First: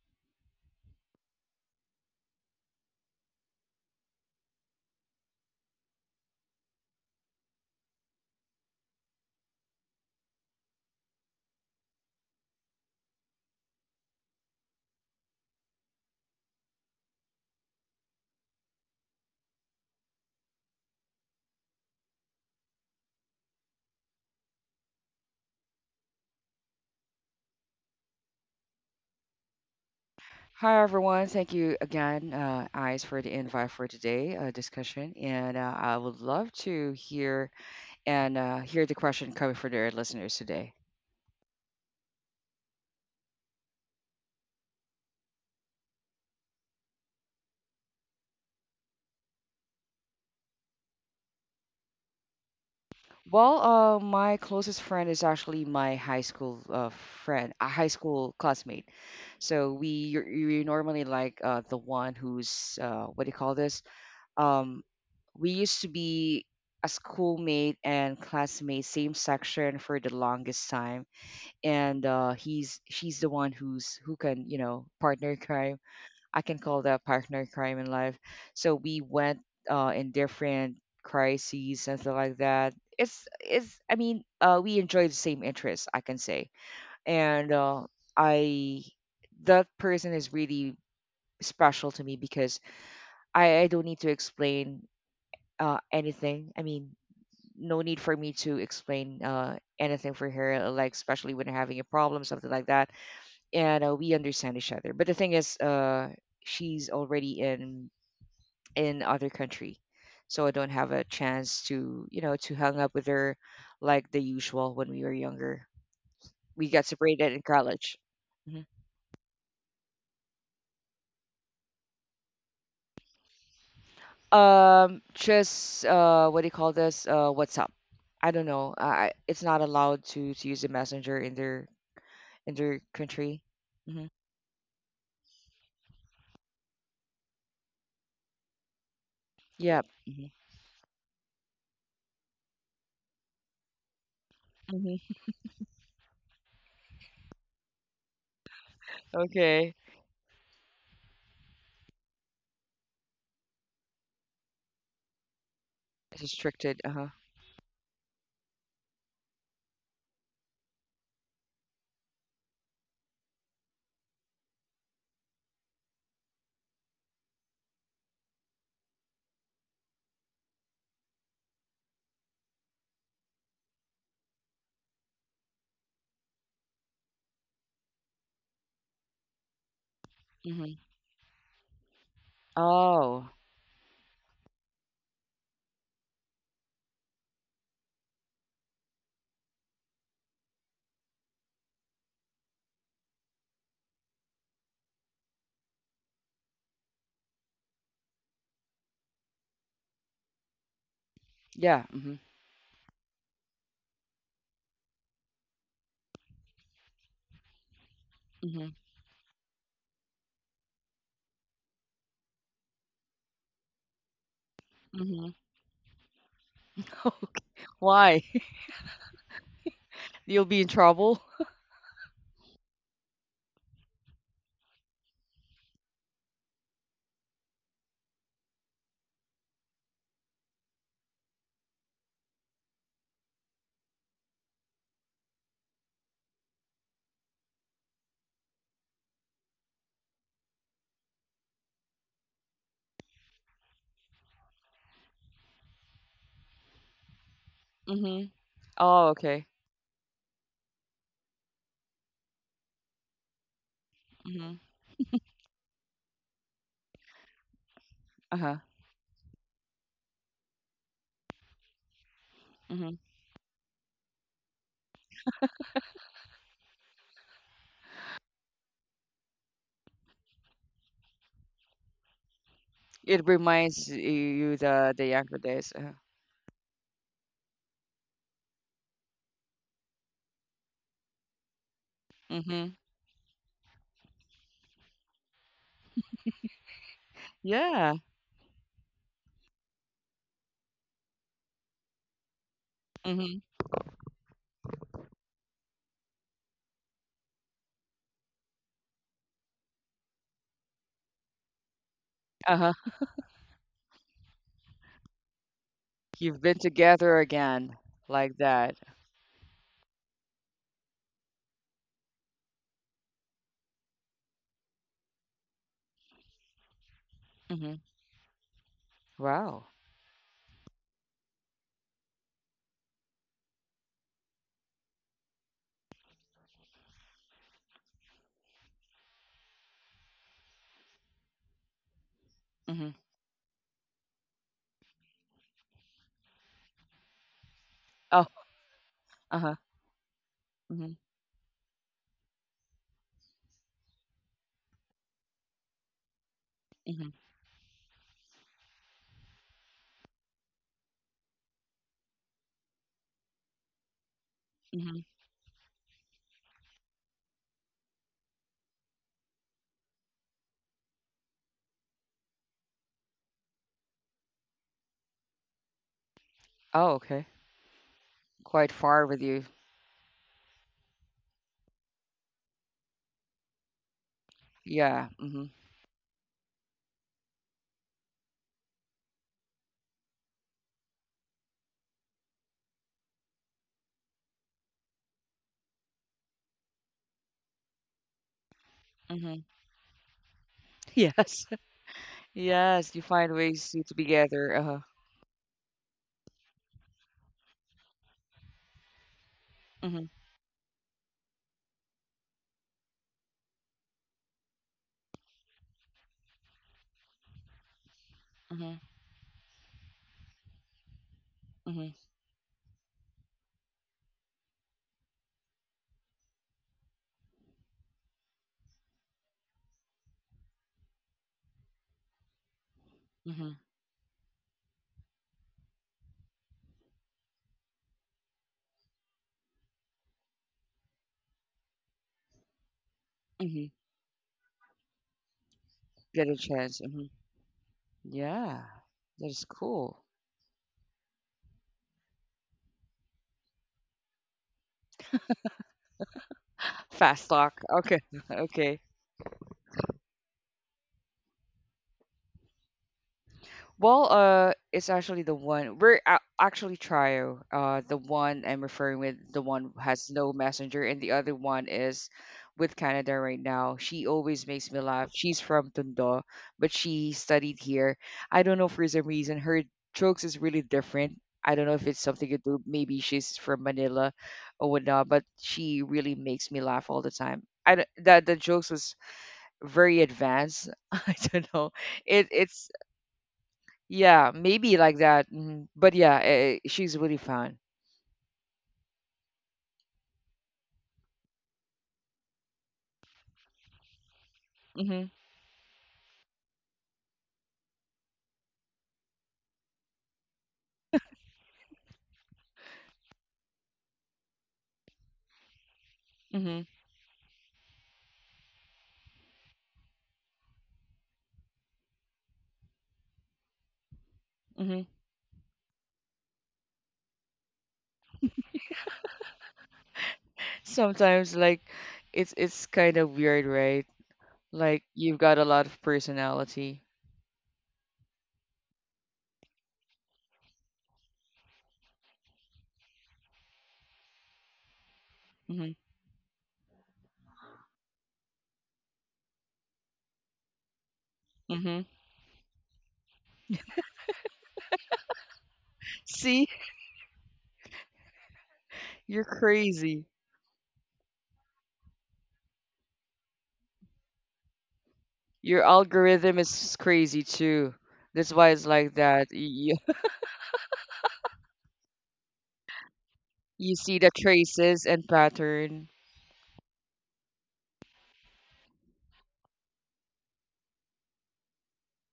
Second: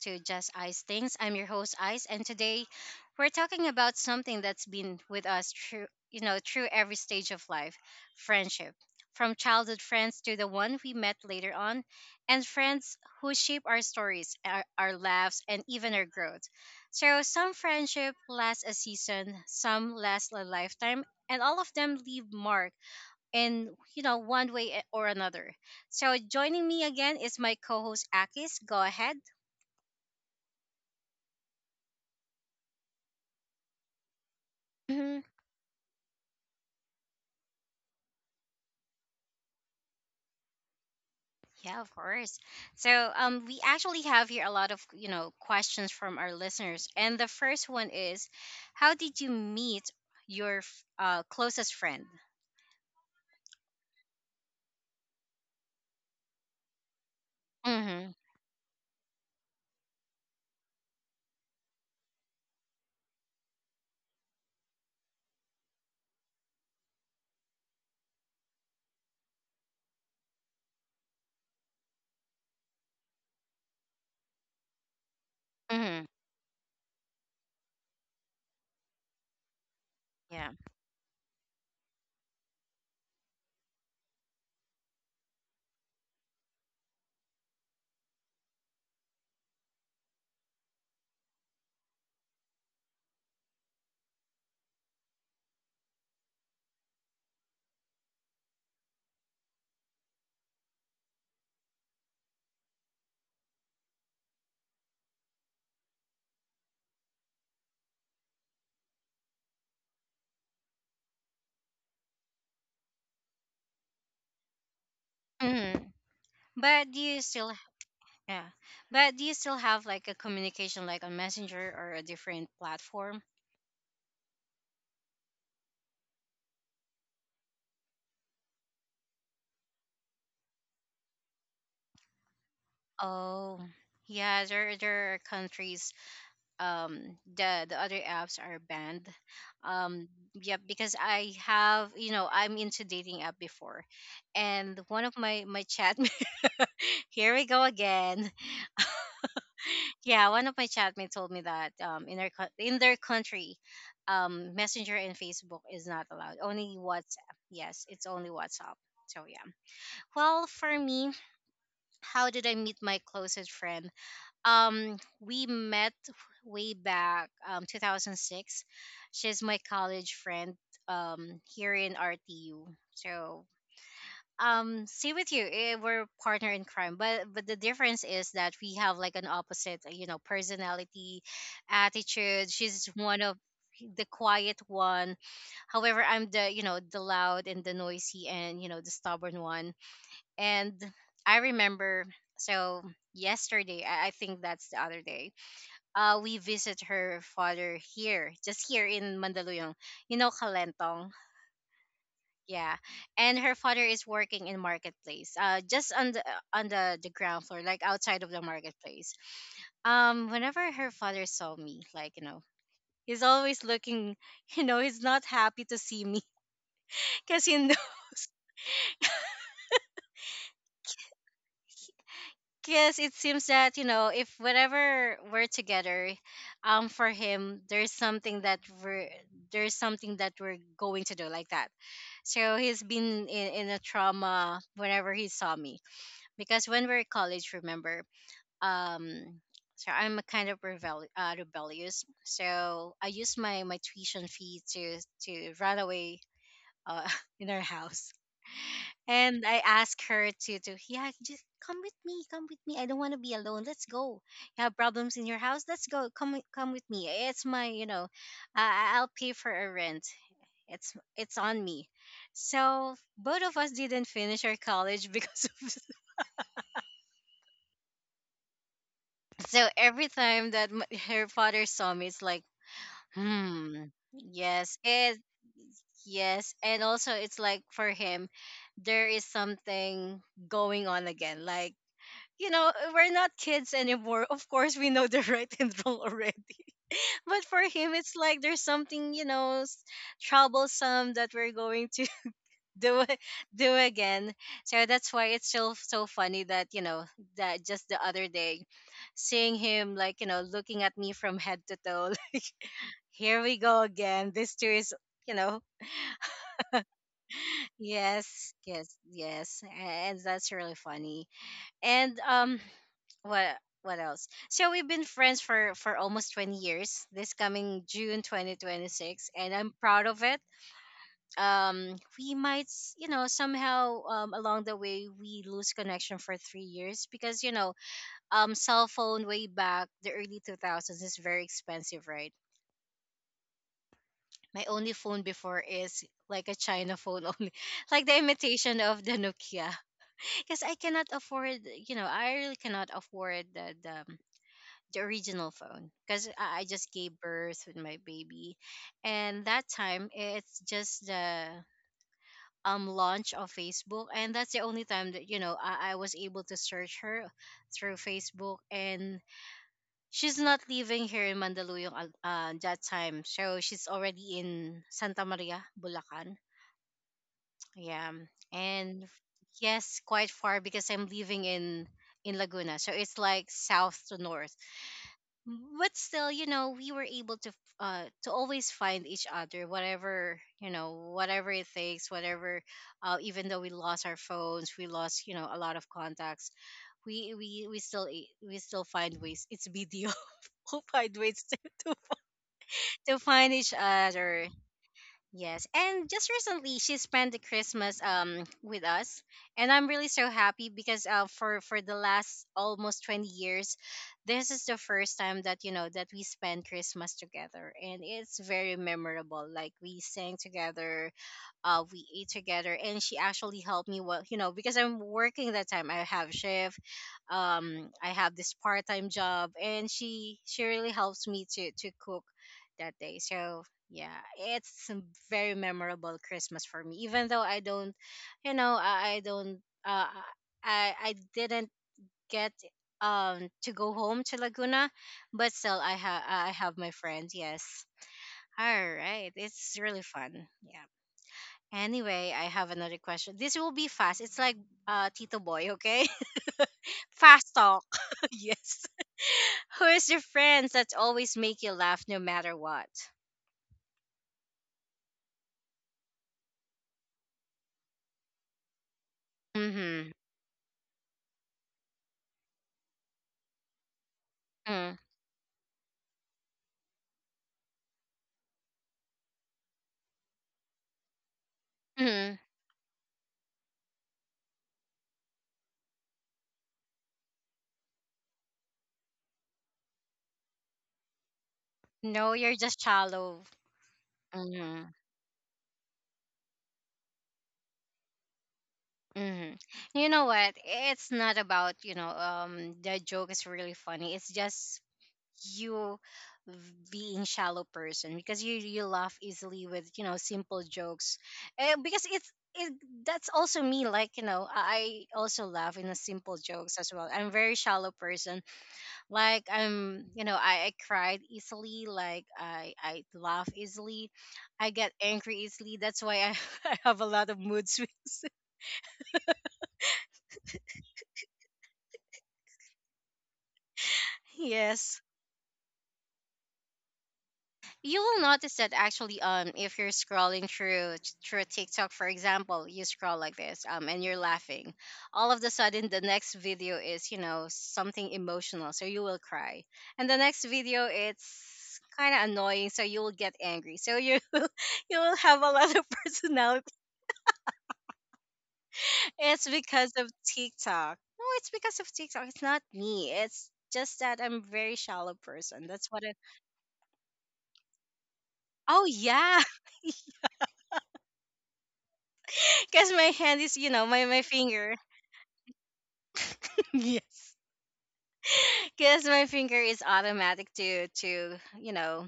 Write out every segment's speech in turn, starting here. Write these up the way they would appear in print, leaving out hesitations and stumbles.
to Just Ice Things. I'm your host, Ice, and today we're talking about something that's been with us through every stage of life friendship. From childhood friends to the one we met later on, and friends who shape our stories, our laughs, and even our growth. So, some friendship lasts a season, some last a lifetime, and all of them leave mark in one way or another. So joining me again is my co-host Akis. Go ahead. Hi, everyone. Thank you again, Eyes, for the invite for today discussion. Hmm. And I would love to hear and hear the question coming from their listeners today. Yeah, of course. So, we actually have here a lot of, you know, questions from our listeners. And the first one is, how did you meet your closest friend? Well, my closest friend is actually my high school friend, a high Mm-hmm. school classmate. So you're normally like the one who's what do you call this? Um, we used to be a schoolmate and classmate, same section for the longest time and he's she's the one who's who can partner crime. Mm-hmm. I can call that partner crime in life. So we went in Yeah. different crises and stuff like that. It's I mean, we enjoy the same interests, I can say. And uh, i that person is really special to me, because I don't need to explain anything. I mean, no need for me to explain anything for her, like especially when having a problem, something like that. And we understand each other. But the thing is, she's already in other country, so I don't have a chance to to hang up with her like the usual when we were younger. Mm-hmm. We got But do you separated in still, college. yeah. Mhm. But do you still have like a communication like on Messenger or a different platform? Just what do you call this? WhatsApp. I don't know. I It's not allowed to use a messenger in their country. Oh, Hmm. yeah, there are countries, um, the other apps are banned. Yeah. Um, Hmm. yeah, because I have, you know, I'm into dating app before, and one of Hmm. my chat here we go again. Okay. Yeah, one of my chatmate told me that, um, in their in their country, um, Messenger and Facebook is not It's allowed, only restricted. Uh huh. WhatsApp. Yes, it's only WhatsApp. So yeah. Well, for me, how did I meet my closest friend? Um, we met way back, um, 2006. She's my college friend, um, here in RTU. So, um, same with you, we're partner in crime, but the difference is that we have like an opposite, you know, Hmm. personality, attitude. She's one Oh, of the quiet one, however I'm the, you know, the loud and the noisy and, you know, the stubborn one. And I remember, so yesterday I think that's the other day, we visit her father here, just here in Mandaluyong. You know, Kalentong. yeah. Hmm. Yeah, and her father is working in marketplace, just on the on the ground floor, like outside of the marketplace. Whenever her father saw me, like you know, he's always looking. You know, he's not Mhm. happy to see me because Okay. he knows. Why? You'll be in trouble? Because it seems that, you know, if whenever we're together, for him, there's something that we're going to do like that. So he's been in a trauma whenever he saw me. Because when we are at college, remember, um, so I'm a kind of rebel, rebellious. So I used my tuition fee to run away, uh, in our house. Mhm. Oh, And okay. I asked her to yeah, just come with me, come with me. I don't want to be alone. Let's go. Mhm. You have problems in your house? Let's go. Come with me. It's my, you know, Uh-huh. I'll pay for a rent. It's on me. So Mhm. both of us didn't finish our college because of so every time that her father saw me, it's like, It hmm, reminds you yes the it, younger days. Uh-huh. yes, and also it's like for him there is something going on again like, you know, Mhm. We're not kids anymore. Of course, we know the right and wrong already. But for Yeah. him, it's like there's something, you know, troublesome that we're going to do a- Mhm. do again. So that's why it's so funny that, you know, that just the other day, seeing him like, you know, looking at me from head to toe. Uh-huh. Here we go again. This too is, you know, You've been together again like yes, that. yes, yes, and that's really funny. And um, what what else? So we've been friends for almost 20 years. This Mhm. coming June 2026, and Wow. I'm proud of it. Um, we might, you know, somehow, um, along the way we lose connection for 3 years because, you know, um, cell phone way back the early 2000s is very expensive, right? Mhm. My only phone before is like a China phone only, like the Oh, imitation of the uh-huh. Nokia. Because I Mhm. cannot afford, you know, I really cannot afford the, the original phone because I just Mhm. gave birth with my baby, and that time it's just the, um, launch of Facebook, and that's the only Mhm. time that, you know, I was able to search her through Facebook, and she's not living here in Mandaluyong, that time, so she's already in Santa Maria, Bulacan. Oh, okay. Yeah, Quite and far with you. yes, quite far because I'm living in Laguna, so it's like south to north. Yeah. Mhm. Mm-hmm. But still, you know, we were able to to always find each other, whatever, you know, whatever it takes, whatever, uh, even though we lost our phones, we lost, you know, a lot of contacts, we still I- we still find Mhm. ways. It's video we'll find ways Yes. To Yes, you to find find each ways to be other. together. Uh-huh. Yes, and just recently she spent the Christmas, um, with us, and I'm really Mhm. so happy because, uh, for the last almost 20 years, this is the first time that, you know, that we spend Christmas together, and it's very Mhm. memorable. Like we sang together, uh, Mhm. we ate together, and she actually helped me, well, you know, because I'm working that time, I have shift, um, I have this part-time job, and she really helps me to cook that day. Mhm. So yeah, it's a very memorable Christmas for me, even though I don't, you know, I don't, uh, I didn't get, um, Mhm. to go home to Laguna, but still I have Get a I chance. have my Mhm. friends. Yes, Yeah, all that right, is it's cool. really fun. Yeah. Anyway, I have another question. This will be fast. It's like, Tito Boy, okay? Fast Fast talk. talk. Okay, okay. Yes. Who is your friends that always make you laugh no matter what? Well, it's actually the one actually trio. The one I'm referring with, the one who has Mm-hmm. no messenger, and the other one is with Canada right now. She always makes me Mm. laugh. She's from Tondo, but she studied here. I don't know, for some reason her jokes is really different. I don't know if it's something Mm-hmm. to do. Maybe she's from Manila or whatnot, but she really makes me laugh all the time. I d- the jokes was very advanced. I don't know. It No, you're it's just shallow. Yeah, maybe Mm-hmm. like that. Hmm. But yeah, she's really fun. Mm-hmm. You know what? It's not about, you know, um, the joke is really funny. It's just Hmm. you being shallow person, because you laugh easily with, you know, simple jokes. And because that's also me, like, you know, I also laugh in the simple Hmm. jokes as well. I'm very shallow person, like I'm, you know, I cried easily, like I laugh easily, I Hmm. get angry easily, that's why I have a lot of mood swings. Sometimes, like, it's kind of weird, right? Like Yes, you've got a lot of personality. you will notice that actually, um, if you're scrolling through through TikTok, for example, you scroll like this, um, and you're laughing, all of the Hmm. sudden the next video is, you know, something emotional, so you will cry, and the next video Hmm. it's kind of annoying, so you will get angry, so you you will have a lot of See, personality. you're It's because crazy. of TikTok. No, it's because of TikTok, it's not me, it's just that I'm very shallow Your person, that's what it. algorithm is crazy too. That's why it's Oh like that. yeah. You Because my hand is, you you know, see my the my finger traces and pattern. yes, because my finger is automatic to you know,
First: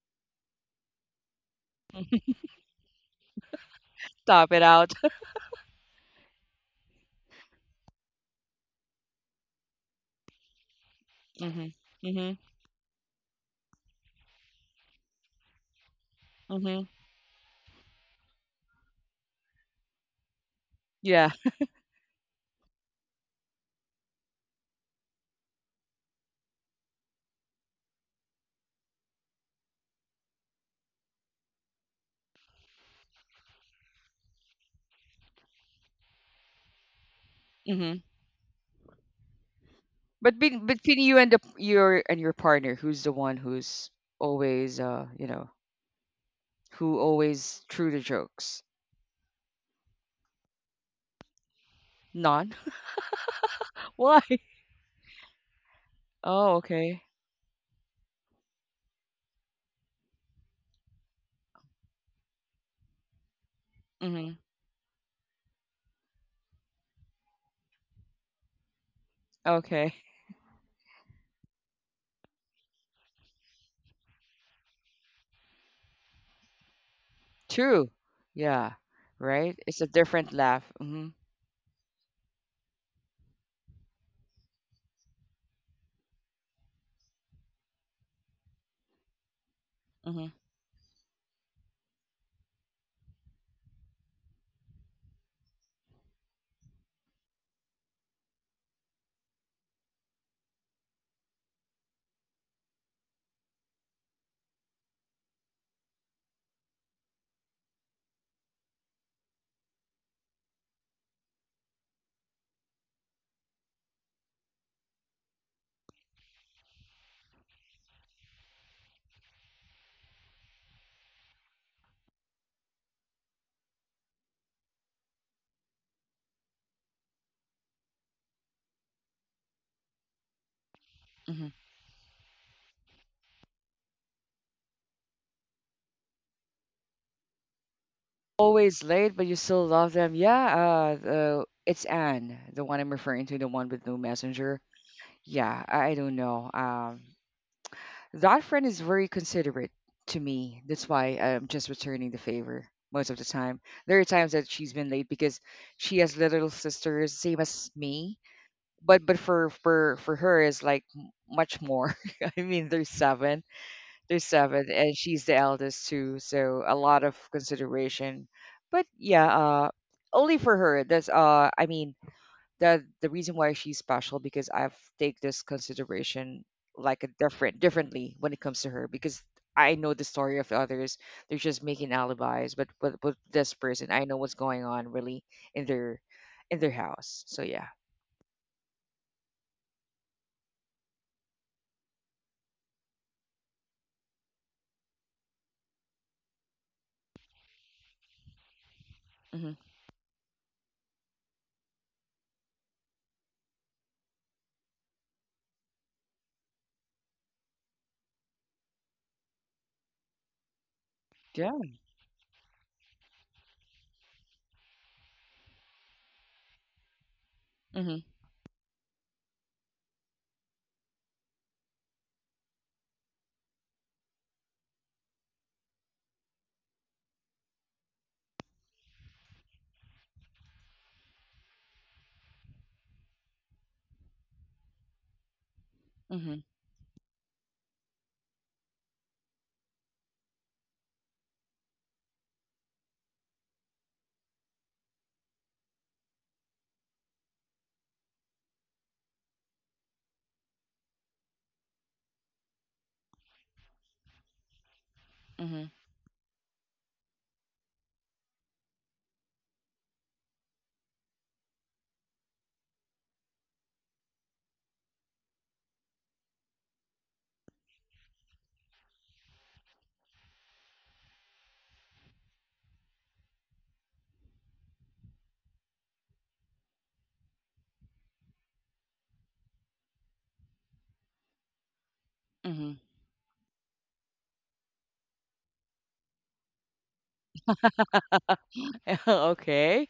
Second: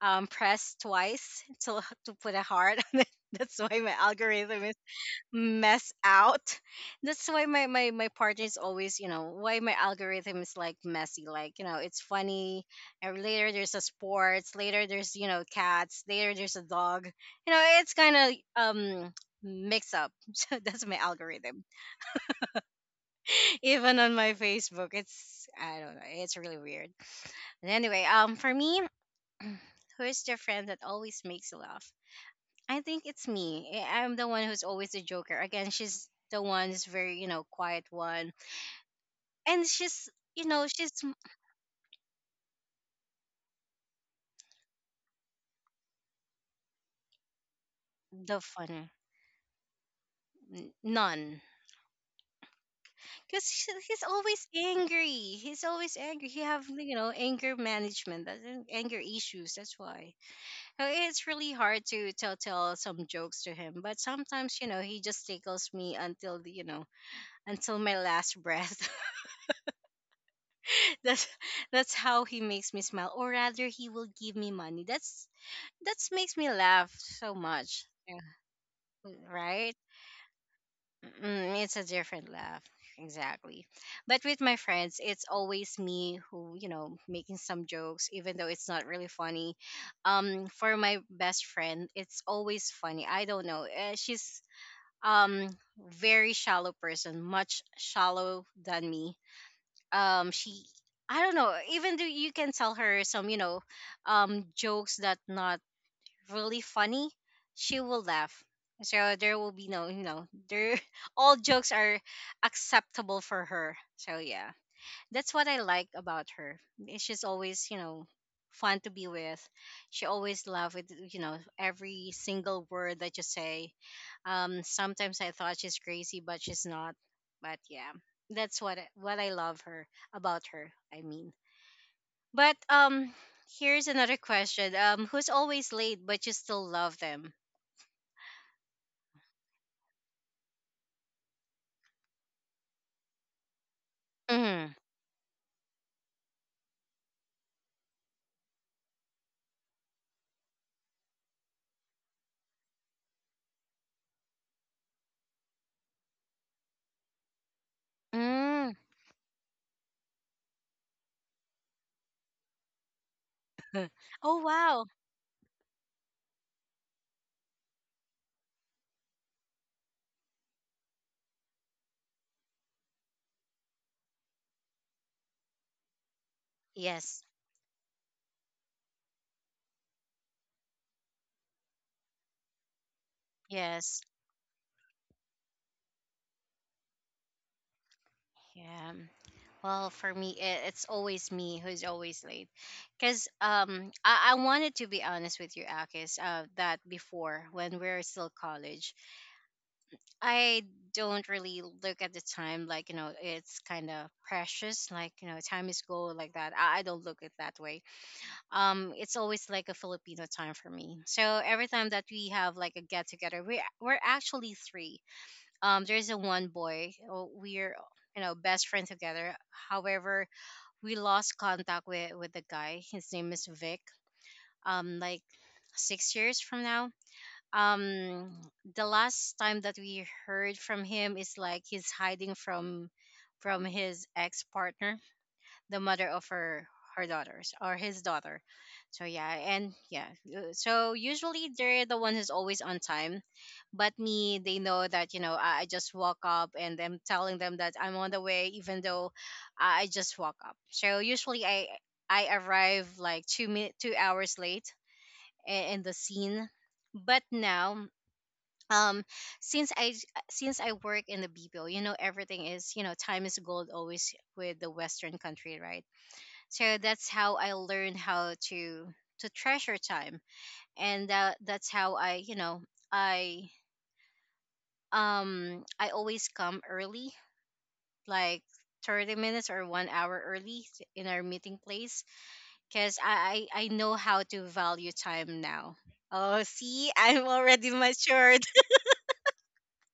um, press twice to put a heart on it. That's why my Top it algorithm is out. mess out. That's why my partner is always, you know, why my algorithm is like messy, like, you know, Hmm. it's Hmm. funny, and later there's a sports, later there's, you know, cats, later there's a Hmm. dog, you know, it's kind of, um, mix up. So that's my Yeah. algorithm. Even on my Facebook. It's I don't know. It's really weird. And anyway, for me, who's the friend that always makes you laugh? I think it's me. I'm the one who's always the joker. Again, she's the one who's very, you know, quiet Hmm. one, and she's, you But know, between you and the your and your partner, who's the one who's always, who always true to the jokes? fun, none, None. because he's Why? always angry. He's always angry. He Oh, have, you okay. know, anger management, that's anger issues. That's why, uh, it's really hard to tell some jokes to him. But Mm-hmm. sometimes, you know, he just tickles me until the, you know, until my last breath. Okay. That's that's how he makes me smile, or rather he will give me money, that's makes me laugh so much. True. Yeah, Yeah. Right. right. It's a different laugh. Mm-hmm. Mm, it's a different laugh. Exactly. But with my friends, it's always me who, you know, making some jokes even though it's not really funny. Mm-hmm. Um, for my best friend, it's always funny, I don't know, she's, um, very shallow person, much shallow than me. Um, she, I don't know, even though you can tell her some, you know, um, jokes that not really funny, she will laugh. So there will be no, you know, there all jokes are acceptable for her. So yeah, that's what I like about her. Eh, she's always, you know, fun to be with. She always loved with, you know, every single word that you say. Sometimes I thought she's crazy, but she's not. But yeah, what I love her about her. I mean, Mm-hmm. but here's another question. Who's always late but you still love them? Always late, but you still love them. Yeah. It's Anne, the one I'm referring to, the one with no messenger. Mm. Yeah. I don't know. That friend is very considerate to me. That's why I'm just returning the favor most of the time. There are times that she's been late because she has little sisters, same as me. Mm. But for her is like much more. I mean, there's Oh, seven, wow. and she's the eldest too, so a lot of consideration. But yeah, only for her. That's I mean, the reason why she's special, because I've take this consideration like a Yes. different differently when it comes to her, because I know the story of others. They're just making alibis, but with this person, Yes. I know what's going on really in their in their house. So yeah. Yeah. Well, for me, it's always me who's always late. Because I wanted to be honest with you, Akis, that before, when we are still college, Hmm. I don't really look at the time like, you know, it's kind of precious. Like, you know, time is gold like that. I don't look at it that way. It's always like a Filipino time for me. So Yeah. every time that we have like a get together, we're actually three. There's a one boy. We're, Hmm. you know, best friend together. However, we lost contact with the guy. His name is Vic. Like 6 years from now. Um, the last time that we heard from him is like he's hiding from his ex partner, the mother Hmm. of her her daughters or his daughter. So yeah, and yeah, so usually they're the one who's always on time, but me, they know that you know I just walk up and I'm telling them that I'm on the way, even though I just walk up. So usually I arrive like 2 hours late Hmm. In the scene, but now um since i since I work in the bpo, you know, everything is, you know, time is gold, always with the western country, right? So that's how I learned how to treasure time, and that's how i, you know, i I always come early, like 30 minutes or 1 hour early in our meeting place, Hmm. because I I know how to value time now. Oh, see, I'm already matured. okay.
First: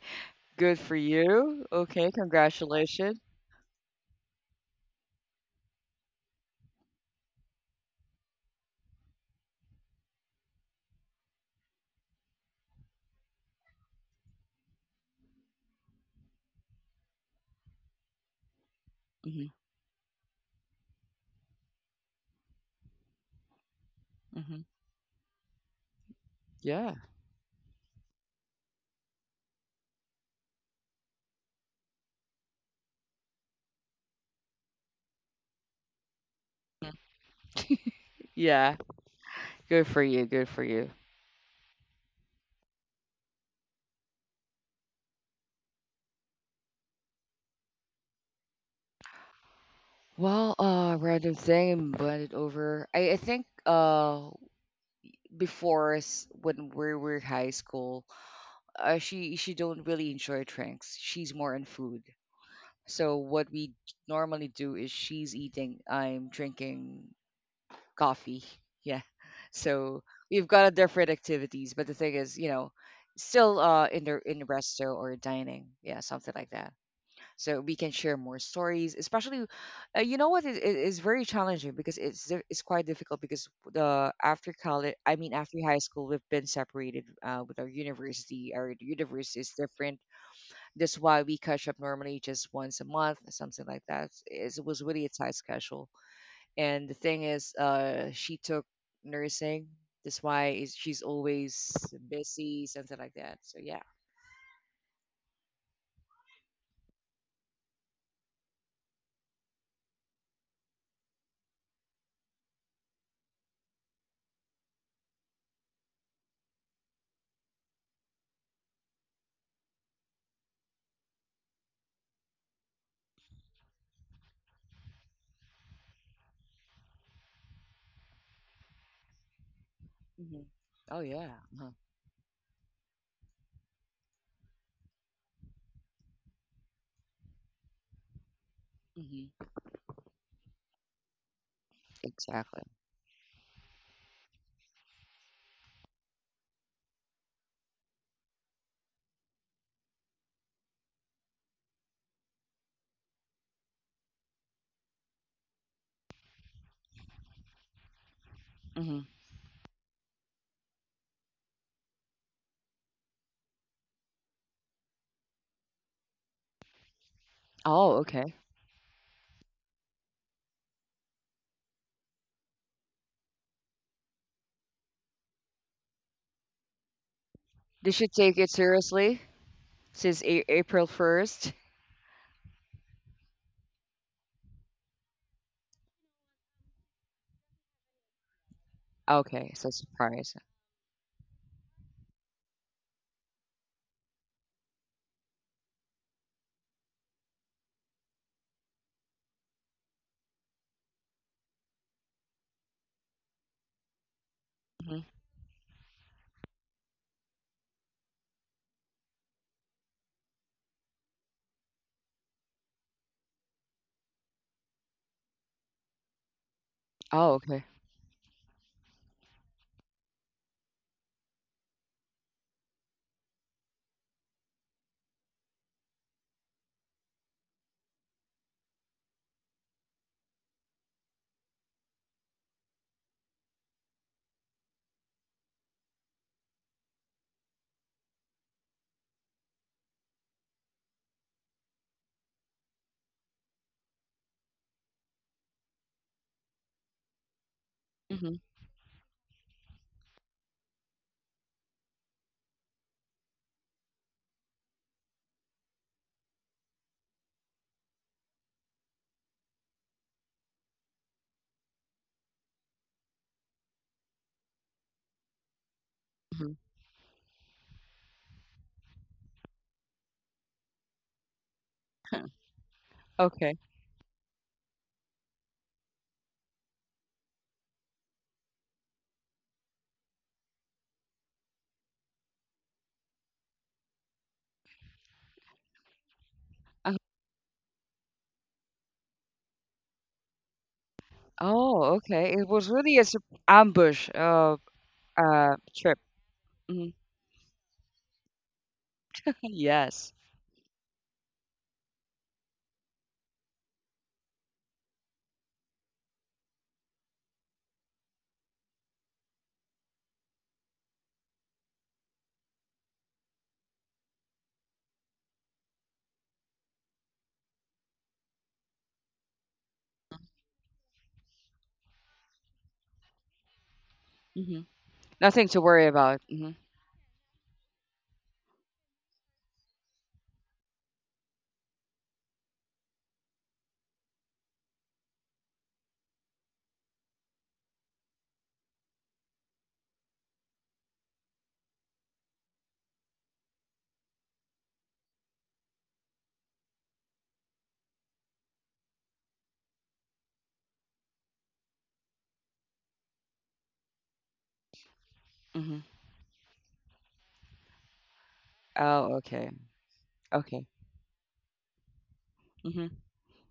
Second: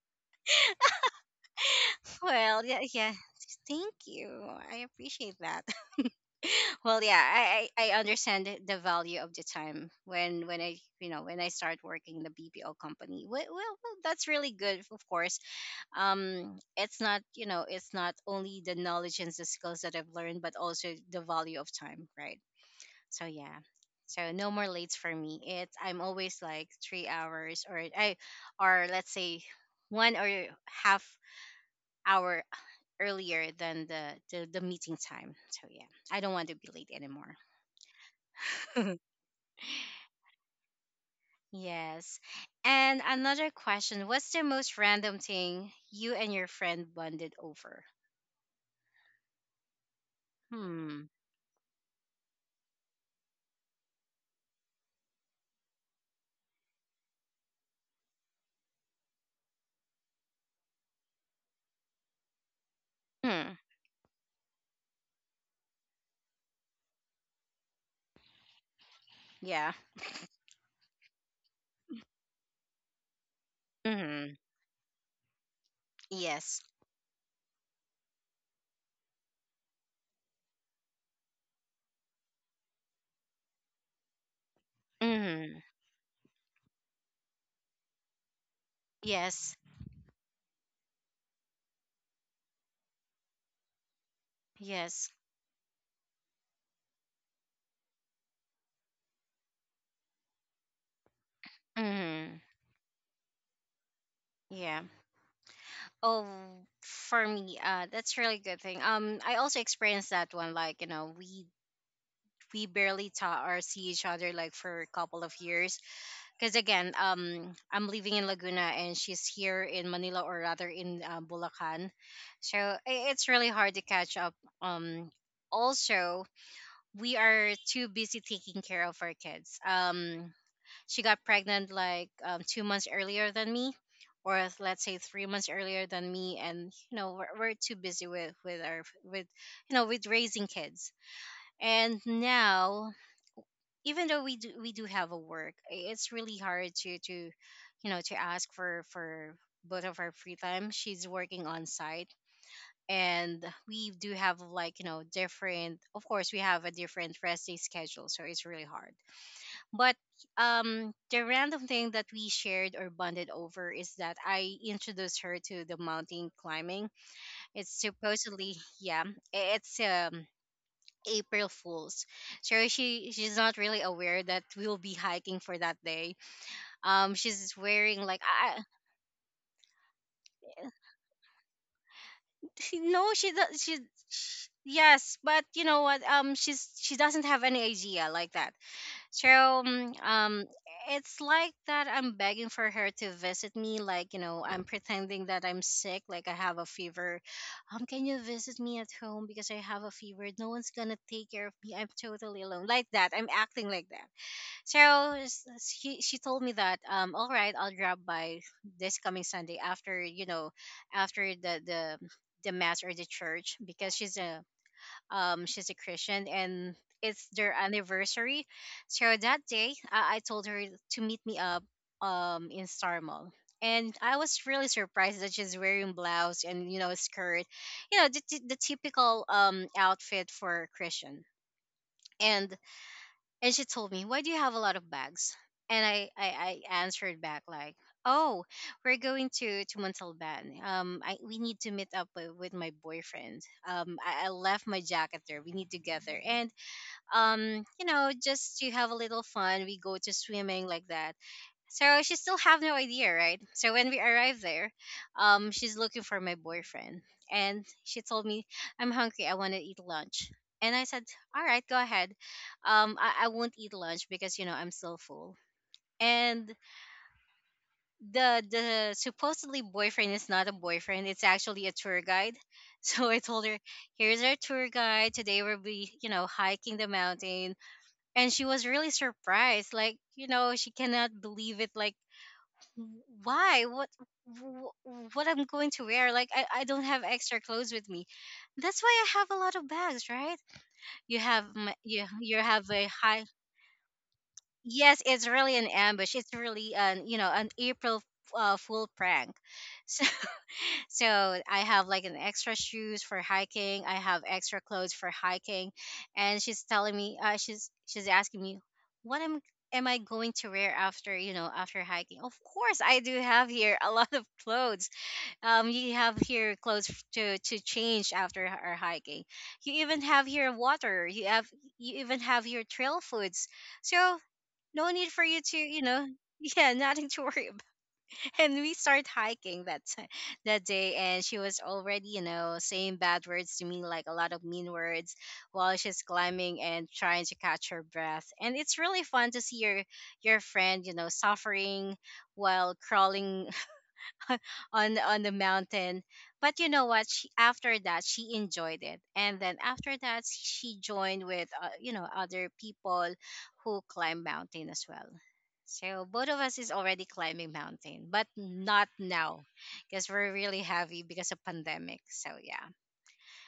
Good for you. Okay. Well, yeah, yeah, Congratulations. thank you, I appreciate that. Well, yeah, I I understand the value of the time when I, you know, when I start working in the BPO company. Well, that's really good, of course. It's not, you know, it's not only the knowledge and the Hmm. skills that I've learned, but also the value of time, right? So yeah, so no Hmm. more late for me. It's I'm always like Yeah. 3 hours or I or let's say one or half hour earlier than the meeting time. So yeah, I don't want to be late anymore. Yeah. Good for you. Good for you. Yes. And another question: what's the most random thing you and your friend bonded over? Well, Hmm. random thing and it over. I think before us when we were high school, she don't really enjoy drinks. She's more on food. So what Hmm. we normally do is, she's eating, I'm drinking coffee. Yeah. Yeah. So we've got a different activities, but the thing is, you know, still in Hmm. the resto or dining. Yeah, something like Yes. that, so we can share more stories, especially you know what, it is very challenging because it's quite difficult, because the after college, I mean after Hmm. high school, we've been separated with our university. Our universe is Yes. different, that's why we catch up normally just once a month, something like that. It was really a Yes. tight schedule. And the thing is, she took nursing, that's why is she's always Hmm. busy, something like that, so yeah. Yeah. Oh, for me, that's really good thing. I also experienced that one. Like, you know, we barely talk or see each other like for a couple of years, because again, I'm living in Laguna and she's here in Manila, or rather in Bulacan, so it's really hard to catch up. Um, Also, we are too busy taking care of our kids. Hmm. Oh She yeah. got Uh-huh. pregnant like 2 months earlier than me, or let's say 3 months earlier than me, and you know we're too busy with our with, Hmm. you know, with raising kids. And Exactly. now, even though we do have a work, it's really hard to, you know, to ask for both of our free time. She's working on site, and we do have like, you know, different, of course, we have a different rest day schedule, so it's really hard, Hmm. but the random thing that we shared or bonded over is that I introduced her to the mountain climbing. It's Oh, okay. supposedly, yeah, it's April Fools. So she's not really aware that we'll be hiking for that day. She's They wearing should like take it I seriously since April 1st. she no she does she, sh yes, but you know what, she doesn't have any idea like that. So Okay, so um surprise. um, it's like that I'm begging for her to visit me, like, you know, I'm pretending that I'm sick, like I have a fever. Can you visit me at home because I have a fever? No one's gonna take care of me. I'm totally alone, like that. I'm acting like that. Hmm. So s- she told me that all right, I'll drop by this coming Sunday after, you know, after the mass or the church, because she's a Christian and it's Oh, their okay. anniversary. So that day, I told her to meet me up in Star Mall. And I was really surprised that she's wearing blouse and, you know, skirt, you know, the typical outfit for a Christian. And and she told me, "Why do you have a lot of bags?" And I answered back like, "Oh, we're going to Montalban. We need to meet up with my boyfriend. I left my jacket there. We need to get there, and you know, Hmm. just to have a little fun, we go to swimming like that." So she still have no idea, right? So when we arrived there, she's looking for my boyfriend, and she told me, "I'm hungry. I want to eat lunch." And I said, "All right, go ahead. I won't eat lunch because, you know, I'm still full." Hmm. And the supposedly boyfriend is not a boyfriend; it's actually a tour guide. So I told Okay. her, "Here's our tour guide. Today we'll be, you know, hiking the mountain." And she was really surprised, like, you know, she cannot believe it. Like why what what I'm going to wear, like I don't Uh, have extra clothes with me. That's why I have a lot of bags, right? You have oh, okay. you It have was a really a high. ambush Yes, it's really an trip. ambush. It's really Hmm. an, you know, an april full prank. so Yes. so I have like an extra shoes for hiking. I have extra clothes for hiking, and she's telling me, she's asking me, what am I going to wear after, you know, after hiking? Of course, I do have here a lot of clothes. You have here clothes to change after our hiking. You even have here water. You have you even have your trail foods. So Hmm. no need for you Nothing to, to you worry know… about. Hmm. Yeah, nothing to worry. And we start hiking that that day, and she was already, you know, saying bad words to me, like a lot of mean words, while she's climbing and trying to catch her breath. And it's really fun to see your friend, you know, suffering while crawling on the mountain. But you know what? She, after that, she enjoyed it, and then after that, she joined with you know, other people who climb mountain as well. Hmm. So both of us is already climbing mountain, but not Oh, now, okay. because we're really Okay. heavy because of pandemic. So yeah, Hmm.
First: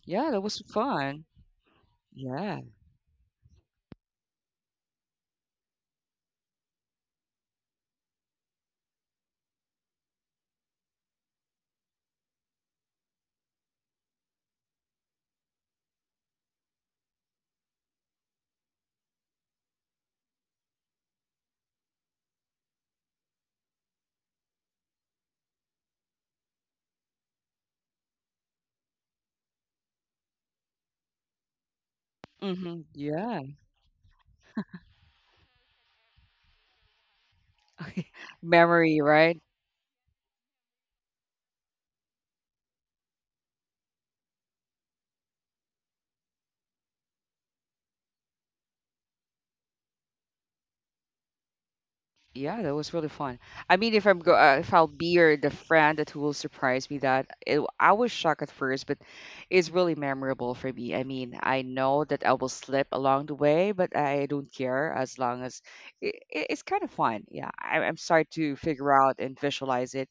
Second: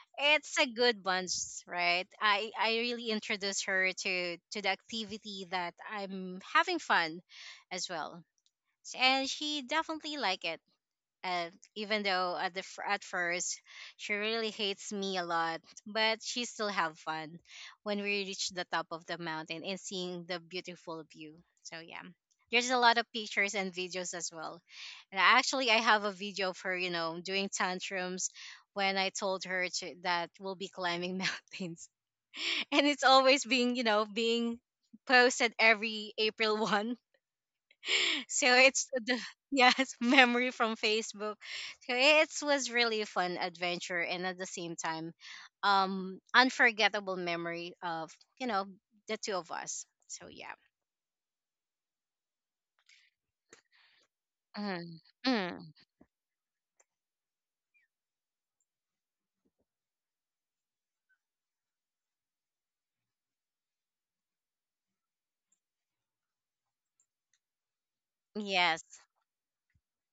Yeah, that it's was a good fun. bunch, right? Yeah. I really introduced her to the activity that I'm having fun as well, and she definitely like it. And even though at the at first she really hates me a lot, but she still have fun when we reach the top of the mountain and seeing the beautiful view. So yeah, there's a lot of pictures and videos as well. And actually, I have a video of her, you know, doing tantrums when I told her to, that we'll be climbing mountains, Hmm. and it's Yeah. always being, you know, being posted every April 1, so it's Memory, the right? yes memory from Facebook. So it was really fun adventure and at the same time, unforgettable memory of, you know, the two of us. So yeah. Yeah, that was really fun. I mean, if I'll Mm. be or the Mm. friend that will surprise me, I was shocked at first, but it's really memorable for me. I mean, I know that I will slip along the way, but I don't care as long as it's kind of fun. Yeah, I'm sorry to Yes. figure out and visualize it.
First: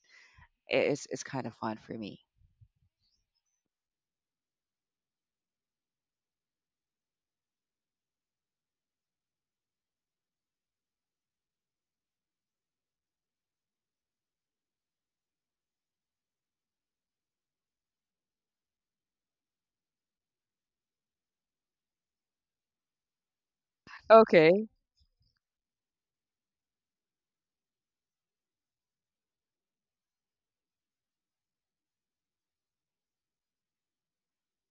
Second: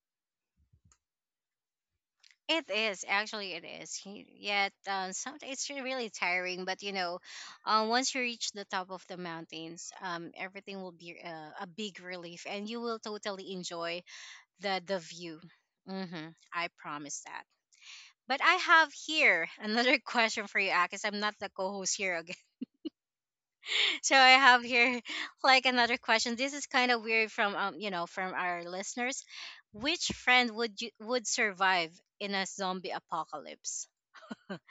It's kind of fun for me. It is, actually it is. Yet sometimes it's really tiring, but you know, once you reach the top of the mountains, everything will be a big relief, and you will totally enjoy the view. Mm-hmm. I promise. But I have here another question for you, Akis. I'm not the co-host here again. So I have Okay, here like another question. This is kind of weird from, you know, from our listeners. Which friend would you would survive in a zombie apocalypse?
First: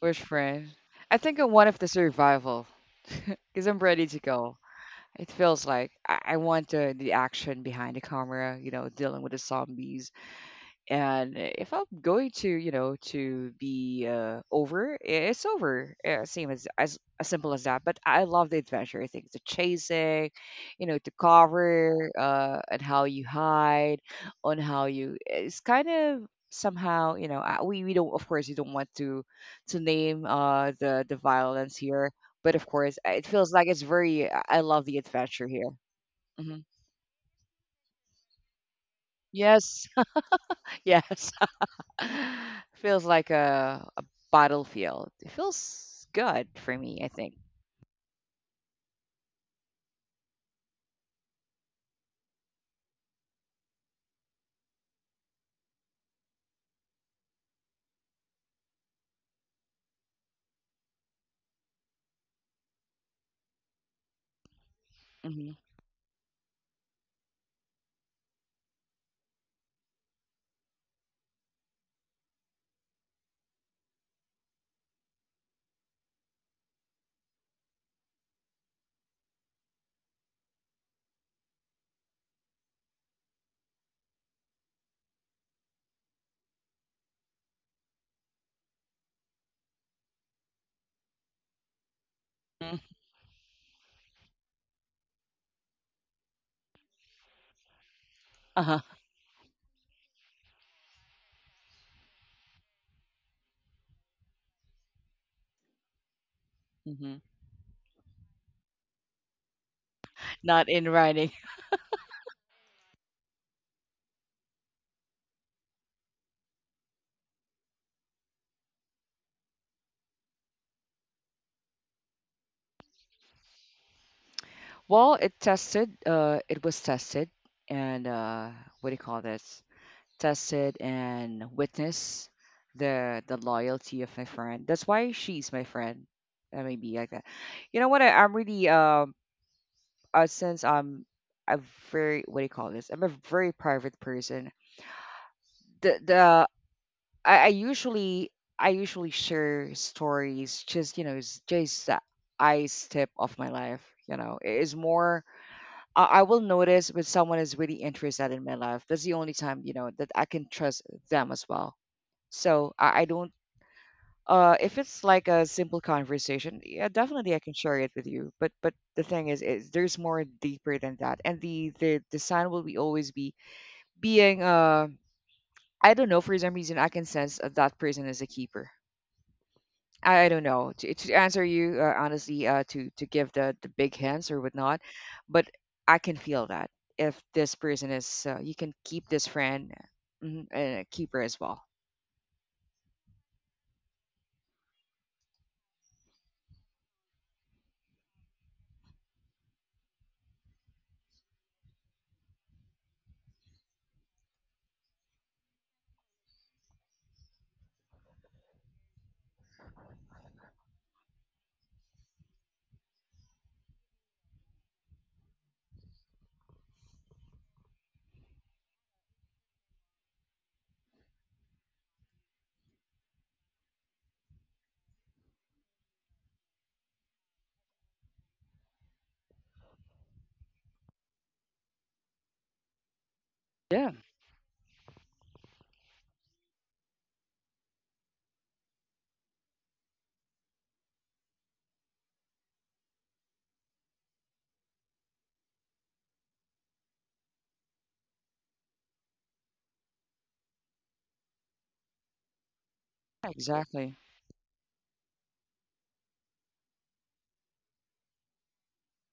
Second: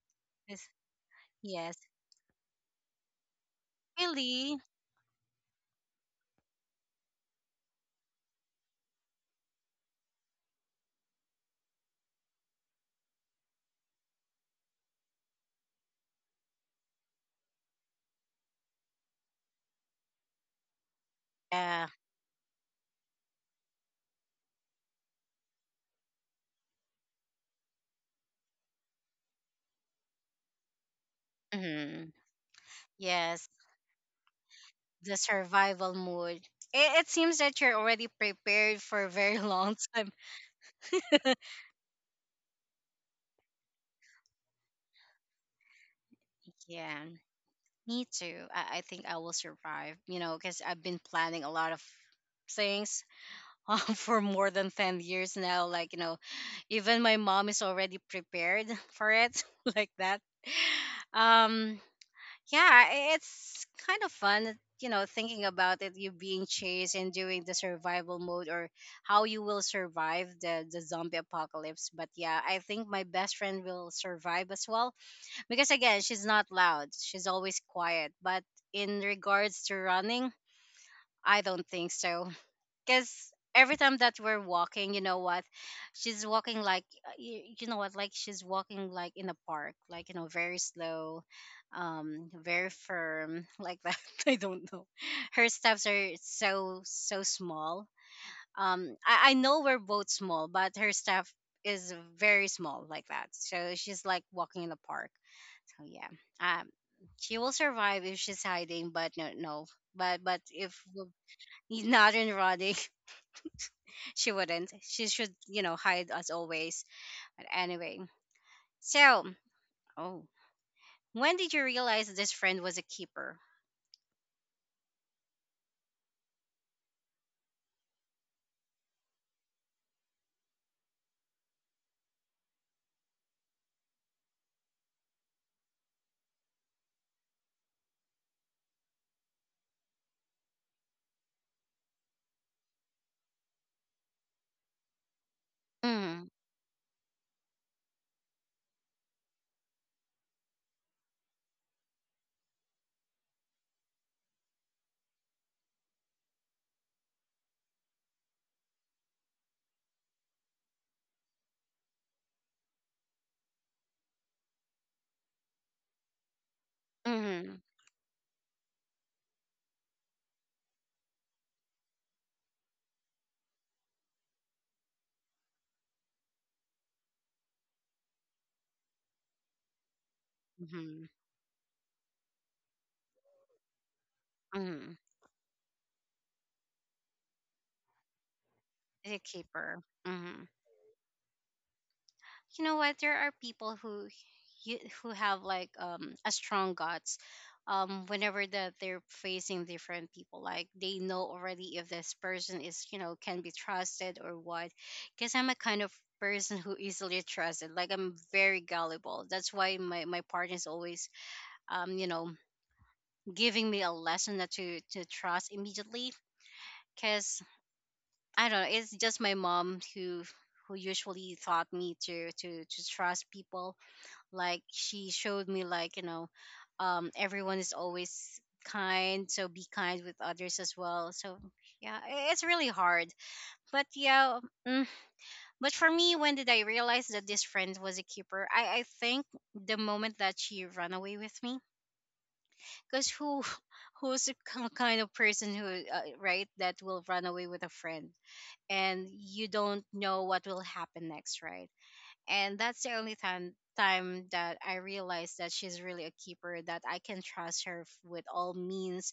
which friend? Yes. I think I'm one of Yes. the survival, because I'm ready to go. Really? It feels like I want the action behind the camera, you know, dealing with the zombies, and if I'm going to to be over, it's over, same as, as simple as that. But I love the adventure. I think the chasing, you know, to Yeah. cover, and how you hide, on how you, it's kind of, somehow, you know, we don't, of course you don't want to name the violence here, Mhm. but of course it Yes. feels like it's very, I love the The adventure here. survival mode. Hmm. It seems that you're already prepared for a very long Yes. time. Yes. Feels like a battlefield. It feels good for me, Yeah. I think. Me too. I think I will survive, you know, because I've been planning a lot of things for more than 10 years now. Like, you know, even my mom is already prepared for it, like that. Um, yeah, it's kind of fun, you know, thinking Hmm. about it, you being chased and doing the survival mode or how you will survive the zombie apocalypse. But yeah, I think my best friend will survive as well, because again, she's not loud, she's always quiet. But in regards to running, I don't think so. Because every time that we're walking, you know what, she's walking like you know what like she's walking like in a park, like you know, very slow, very firm like that. I don't know, her steps are so small. Uh-huh. I know we're both small, but her step is very small, like that, so she's like walking in a park. Oh yeah. Um, Hmm. she will survive if she's hiding, but no, no. But Not if in w- writing. he's not in running. She wouldn't. She should, you know, hide as always. But anyway, so oh, when did you realize this friend was a keeper? Well, it tested. It was tested, and what do you call this? Tested and witness the loyalty of my friend. That's why she's my friend. That may be like that. You know what? I'm really, since I'm a very, what do you call this? I'm a very private person. Mm. The I, I usually I usually share stories, just you know, just the ice tip of my life. You know, it is more. I will notice when someone is really interested in my life. That's the only time, you know, that I can trust them as well. So I don't. If it's like a simple conversation, yeah, definitely I can Mm. share it with you. But the thing is there's more deeper than that, and the sign will be always be being, I don't know, for some reason I can sense that that person is a keeper. I don't know to, Mm. Answer you honestly, to give the big hints or whatnot, Mm. but I can feel that if this person is, you can keep A this friend. keeper. Mm-hmm. Mhm. And keep her as well. You know what, there are people who who have like a strong guts, whenever that they're facing different people, like they know already if this person is, you know, can be trusted or what. Because I'm a kind of person who easily trusted, like I'm very gullible. That's why my partner is always, you know, giving me a lesson not to trust immediately. Because I don't know, it's just my mom who usually taught me to trust people. Like she showed me, like you know, everyone is always kind, so be kind with others as well. So yeah, it's really hard. But Yeah, yeah. mm, but for me, when did I realize that this friend was a keeper? I think the moment that she ran away with me. Because who kind of person who right, that will run away with a friend? And you don't know what will happen next, right? And that's the only time exactly. time that I realized that she's really a keeper, that I can trust her with all means.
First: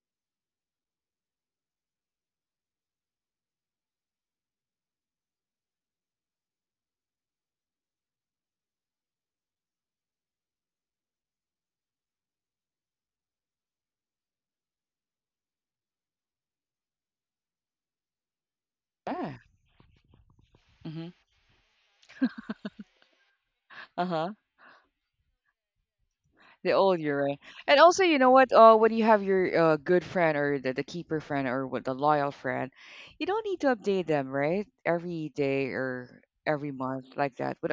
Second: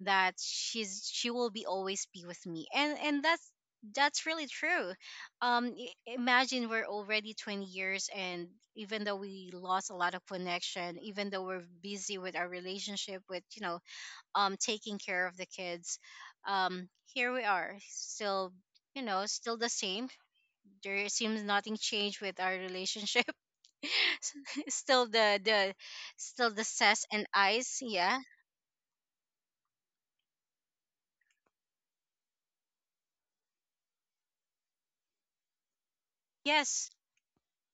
That she will be always be with me. And that's really true. Imagine we're already 20 years, and even though we lost a lot of connection, even though we're busy with our relationship, with you know, taking care of the kids, here we are, still, you know, Yeah. still the same. There Hmm. seems nothing changed with our relationship. Uh-huh. still the the still the The sass old and era. ice. And also, Yeah. you know what? When you have your good friend or the keeper friend or what the loyal friend, you don't need to update them, right? Every day or every Yes. month, like that. But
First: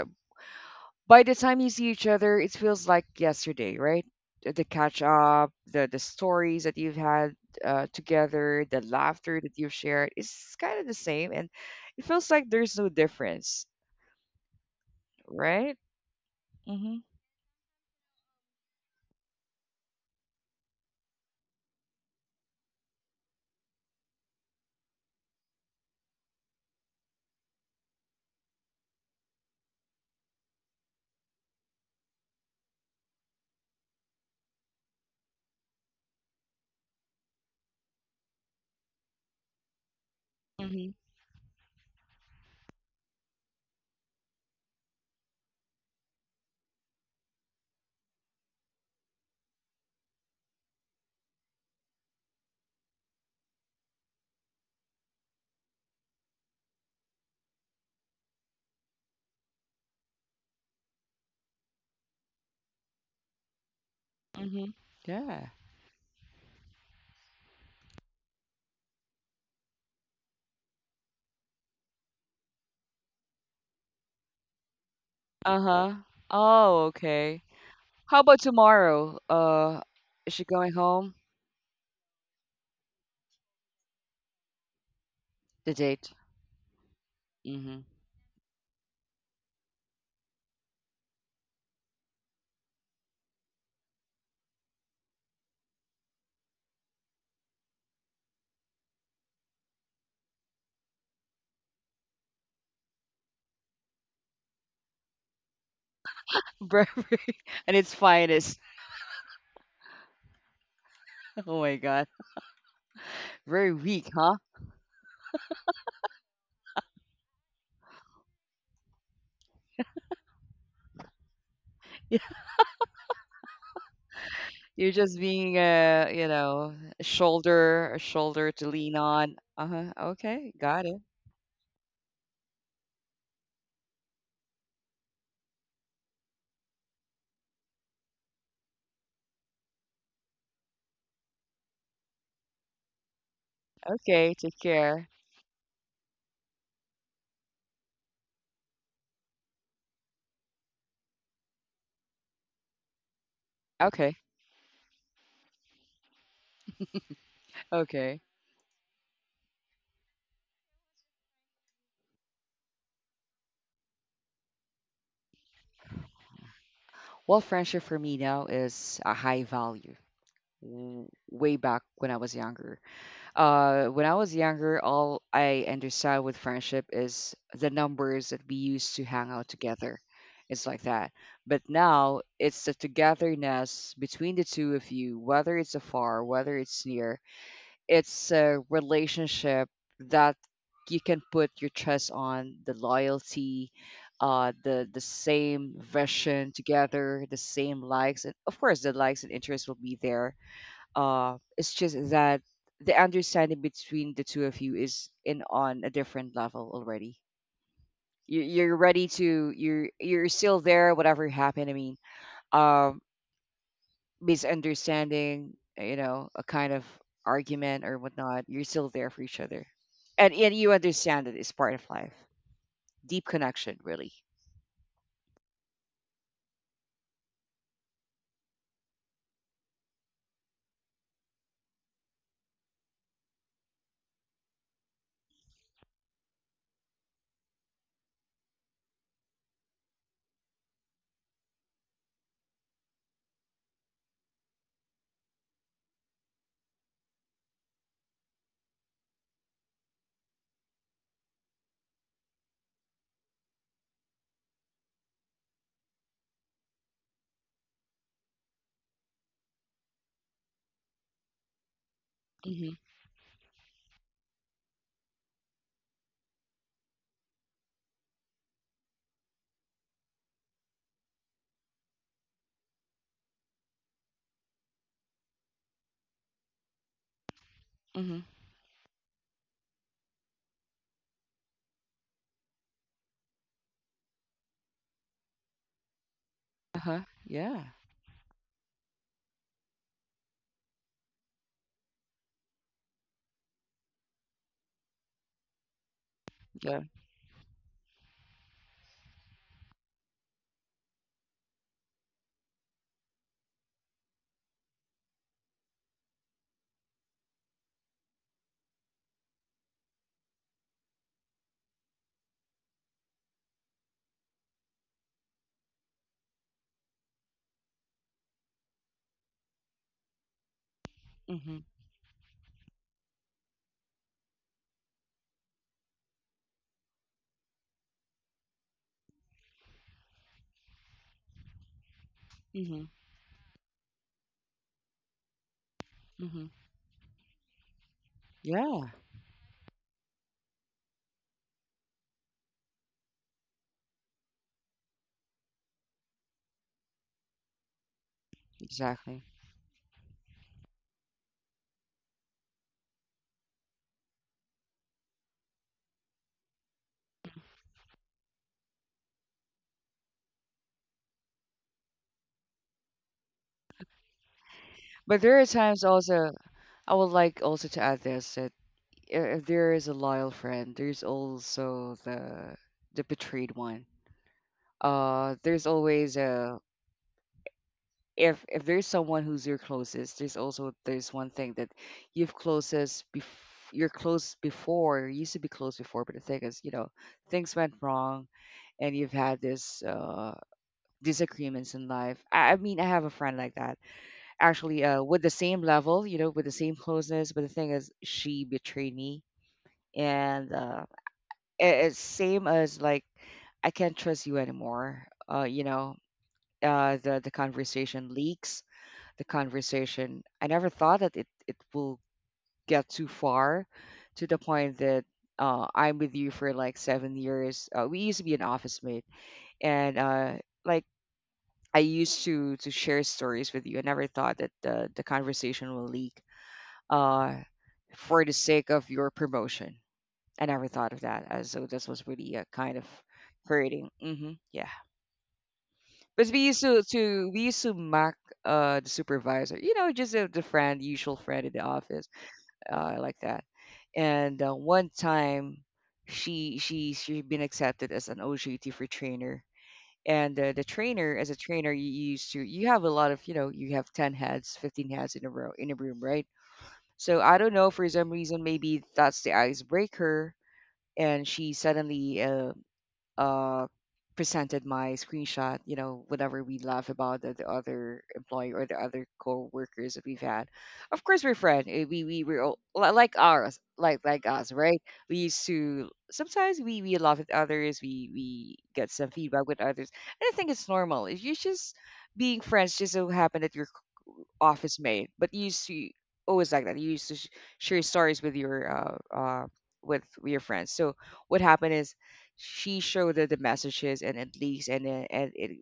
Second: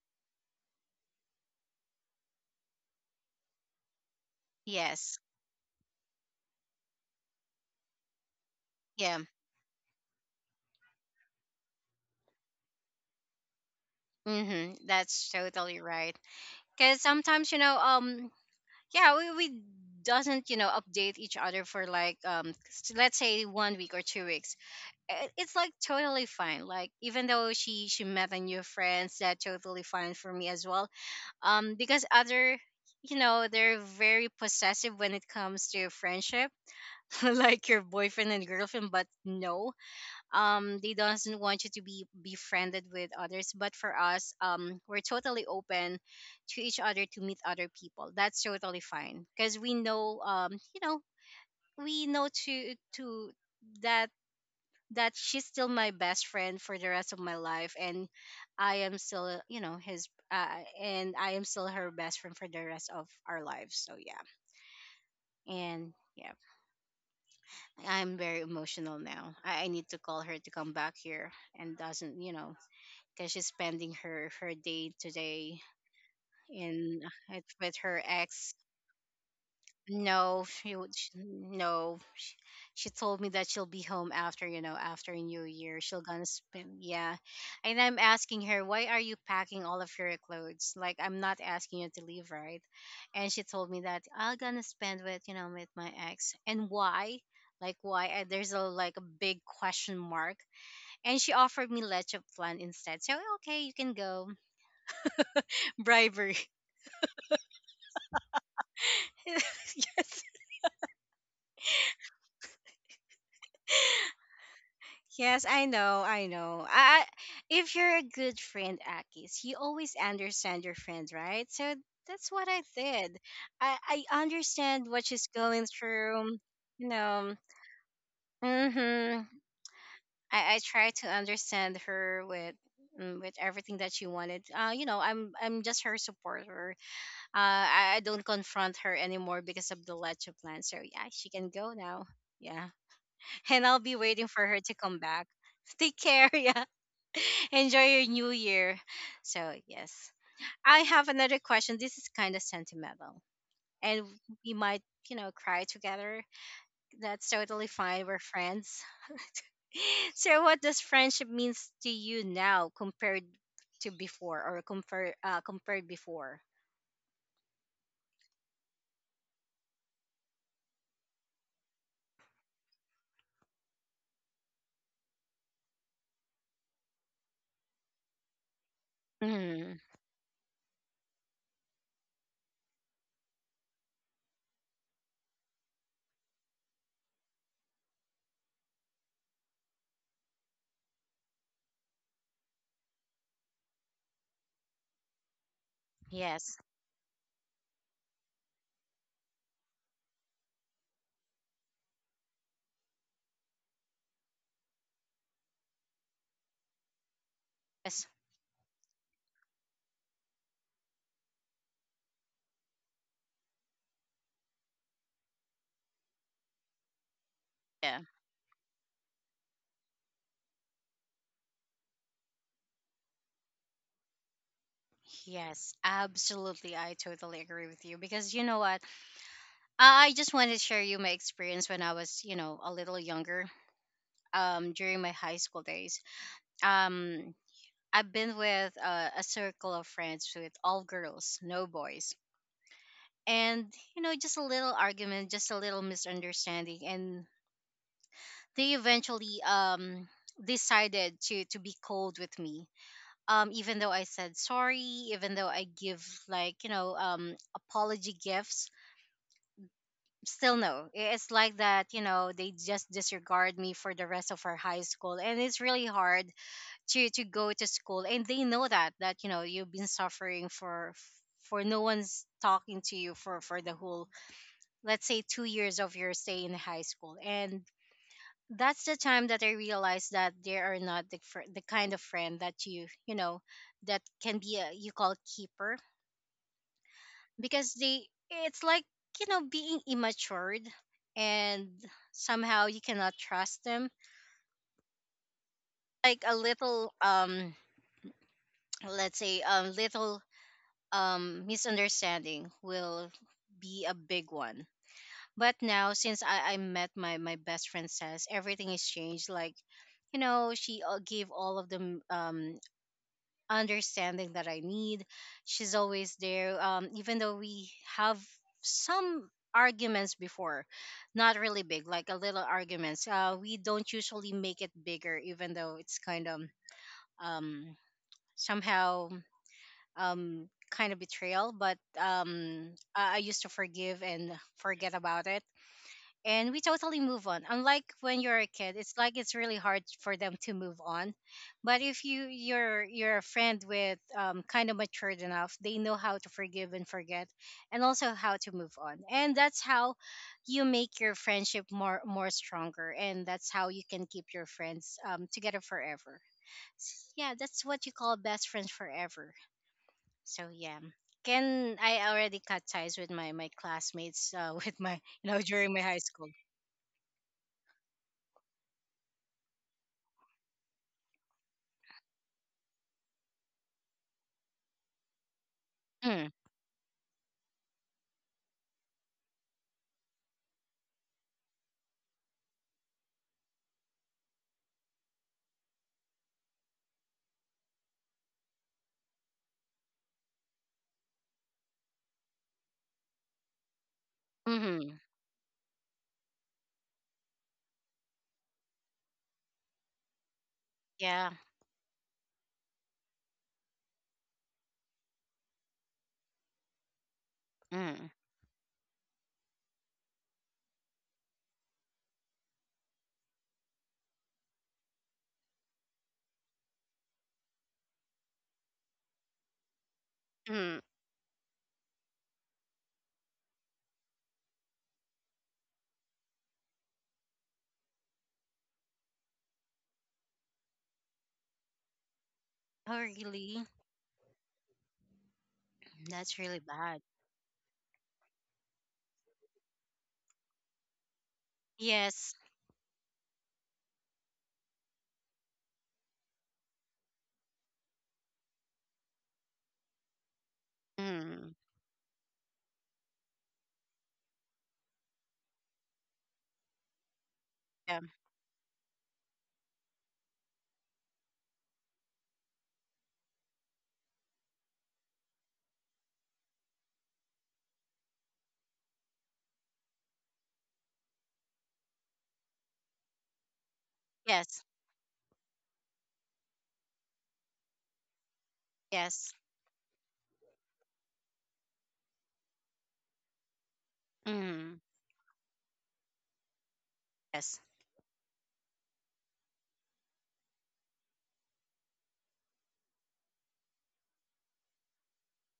by the time you see each other, it feels like yesterday, right? The catch Yes. up, the stories that you've had together, the Yeah. laughter that you've shared is kind of the same, and it feels like there's no difference, Mhm. That's right? totally right. Mhm, Cuz sometimes, you know, yeah, we doesn't, you know, update each other for like, let's say one week or 2 weeks. It's like totally fine, like even though she met a new friends, that totally fine for me as well. Because other, you know, they're very possessive when it comes to friendship. Like your boyfriend and girlfriend, but no, mhm, they doesn't want you to be befriended with others. But for us, we're totally open to each other, to meet other people. That's totally fine because we know, you know, we know to that that she's still my best friend for the rest of my life. And I am still, you know, his and I am still her best friend for the rest of our lives. So yeah. mhm. Yeah. And yeah, I'm very emotional now. I need to call her to come back here, and doesn't, you know, because she's spending her day today, Uh huh. Oh, in, okay. with her How about ex. tomorrow? Is No, she going she would. Sh home? No, she told me that she'll be home after, you know, after New The Year. She'll date. gonna spend, yeah. And Mhm. I'm asking her, why are you packing all of your clothes? Like, I'm not asking you to leave, right? And she told me that I'm gonna spend with, you know, with my ex. And why? Like, why? And there's a like a big question mark. And she offered me leche plan instead. So okay, you can go. Bribery. Very, and its finest. Yes. Oh my God. Very weak, huh? Yes, I know, I know. If you're a good friend, Akis, you always understand your friend, right? So that's what I did. I understand You're what just she's being going a, you through. know, You know, a shoulder to lean mm-hmm. on. Uh-huh. Okay, I got try it. to understand her with, with everything that she wanted. You know, I'm just her supporter. I don't confront her anymore because of the leche plan. So yeah, she can go now. Yeah, and I'll be waiting Okay, for take her to come care. back. Take care. Yeah. Enjoy your New Year. So, yes. I have another question. This is kind of sentimental. And Okay, we might, you know, cry together. That's totally fine. We're okay. friends. So, what does friendship means to you now, compared to before? Or compared before? Well, friendship for me now is a high value. Way back when I was younger. When I was younger, all I understood with friendship is the numbers that we used to hang out Mm. together. It's like that. But now it's the togetherness between the two of you, whether it's afar, whether it's near. It's a relationship that you can put your trust on, the loyalty, the same vision Yes. together, the same likes, and of course the likes and interests will be there. It's just that the understanding between the two of you is in on a different level already. Yes. You, you're ready to you're still there, whatever happened. I mean, um, misunderstanding, a kind of argument or Yeah. whatnot, you're still there for each other. And you understand that it's part of life. Deep connection, really. Yes, absolutely. I totally agree with you. Because you know what? I just wanted to share you my experience when I was, you know, a little younger. During my high school days. Um, I've been with, a circle of friends with all girls, no boys. And, you know, just a little argument, just a little misunderstanding. And they eventually, decided to be cold with me. Even though I said sorry, even though I give, like, you know, apology gifts, still no. It's like that, you know, they Mhm. just disregard me for the rest of our high school. And it's really hard to go to school. And they know that you know, you've been suffering for no one's talking to you for the whole, let's say, 2 years of your stay in high school. And Mhm. that's the time that I realized that they are not the the kind of friend that you know that can be a you call keeper. Uh-huh. Yeah. Because they, it's like, you know, being immatured. And somehow you cannot trust them, like a Yeah. little, let's say a little, misunderstanding will be a big one. But now, since I met my best friend, says everything has changed. Like, you know, she gave all of the understanding that I need. She's always there, even though we have some arguments before, not Mhm. really big, like a little arguments. We don't usually make it bigger, even though it's kind of um, somehow kind of betrayal. But Mhm. I used to forgive and forget about it. Mhm. And we totally move on. Unlike when you're a kid, Yeah, it's like it's really hard for them to move on. But if you're a friend with, kind of matured enough, they know how to forgive and forget, and also how to move on. exactly. And that's how you make your friendship more stronger. And that's how you can keep your friends, together forever. Yeah, that's what you call best friends forever. So yeah, can I already cut ties with my classmates? With my, But you there know, are during times my high school. also I would like also to add this that if there is a loyal friend, there's also the betrayed one. There's always Mm. a if there's someone who's your closest, there's also there's one thing that you've closest bef- you used to be close before, but the thing is, you know, things went wrong and you've had this disagreements in life. I mean, I have a friend like that actually, Mm-hmm. With the same level, with the same closeness, but the thing is, she betrayed me, and uh, Yeah. it, it's same as like I can't trust you anymore. Uh, you know, the Mm. conversation leaks the conversation. I never thought that it will get too far to the point that I'm with you for like 7 years. We used to be an office mate, and Mm. like I used to share stories with you. I never thought that the conversation will leak uh, for the sake of your promotion. I never thought of that. So this was really a kind of Oh really? hurting. Hmm, yeah, but That's we used really to bad. to we used to mock the supervisor. You know, just the friend, usual friend in the office Yes. Like that. And one time, she been accepted as an OJT for trainer. And the trainer, as a Mm. trainer, you used to you have a lot of you know you have 10 heads, 15 heads in a row in a room, right? So I don't know, for Yeah. some reason maybe that's the icebreaker, and she suddenly uh, presented my screenshot, whenever we laugh about the other employee or the other co-workers that we've had. Of course, we're friends. We're all, like ours, like us, Yes. right? We used to sometimes we laugh at others. We get some Yes. feedback with others, and I think it's normal. It's you just being friends. Just so happen that your Mm. office mate, but you used to always like that. You used to Yes. share stories with your friends. So what happened is she showed her the messages and at least and it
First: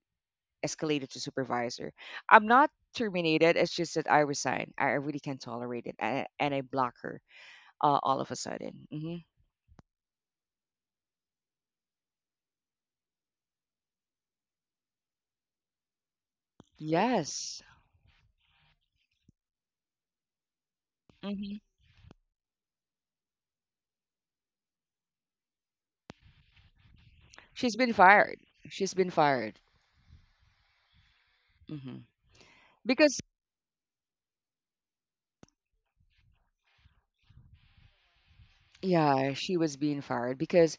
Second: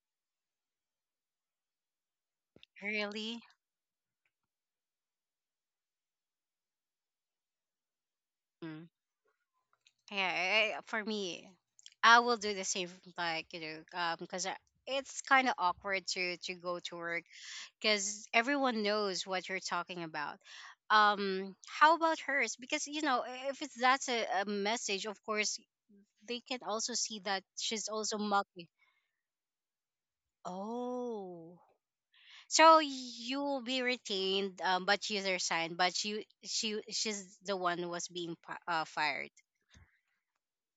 escalated to supervisor. I'm not Really? terminated. It's just that I resign. I really can't tolerate it, and I block her all of a sudden. Mm. Hmm. Yeah. For me, I will do the same. Like you know, because it's kind of awkward to go to work Yes. because everyone knows what you're talking about. Hmm How about hers? Because you know, if it's that's a message, of course they can also see that she's she's been also fired. mocking. She's been fired Oh, hmm so because you will be retained, but you resigned. But you she she's the one who was being fired. yeah, she was being fired because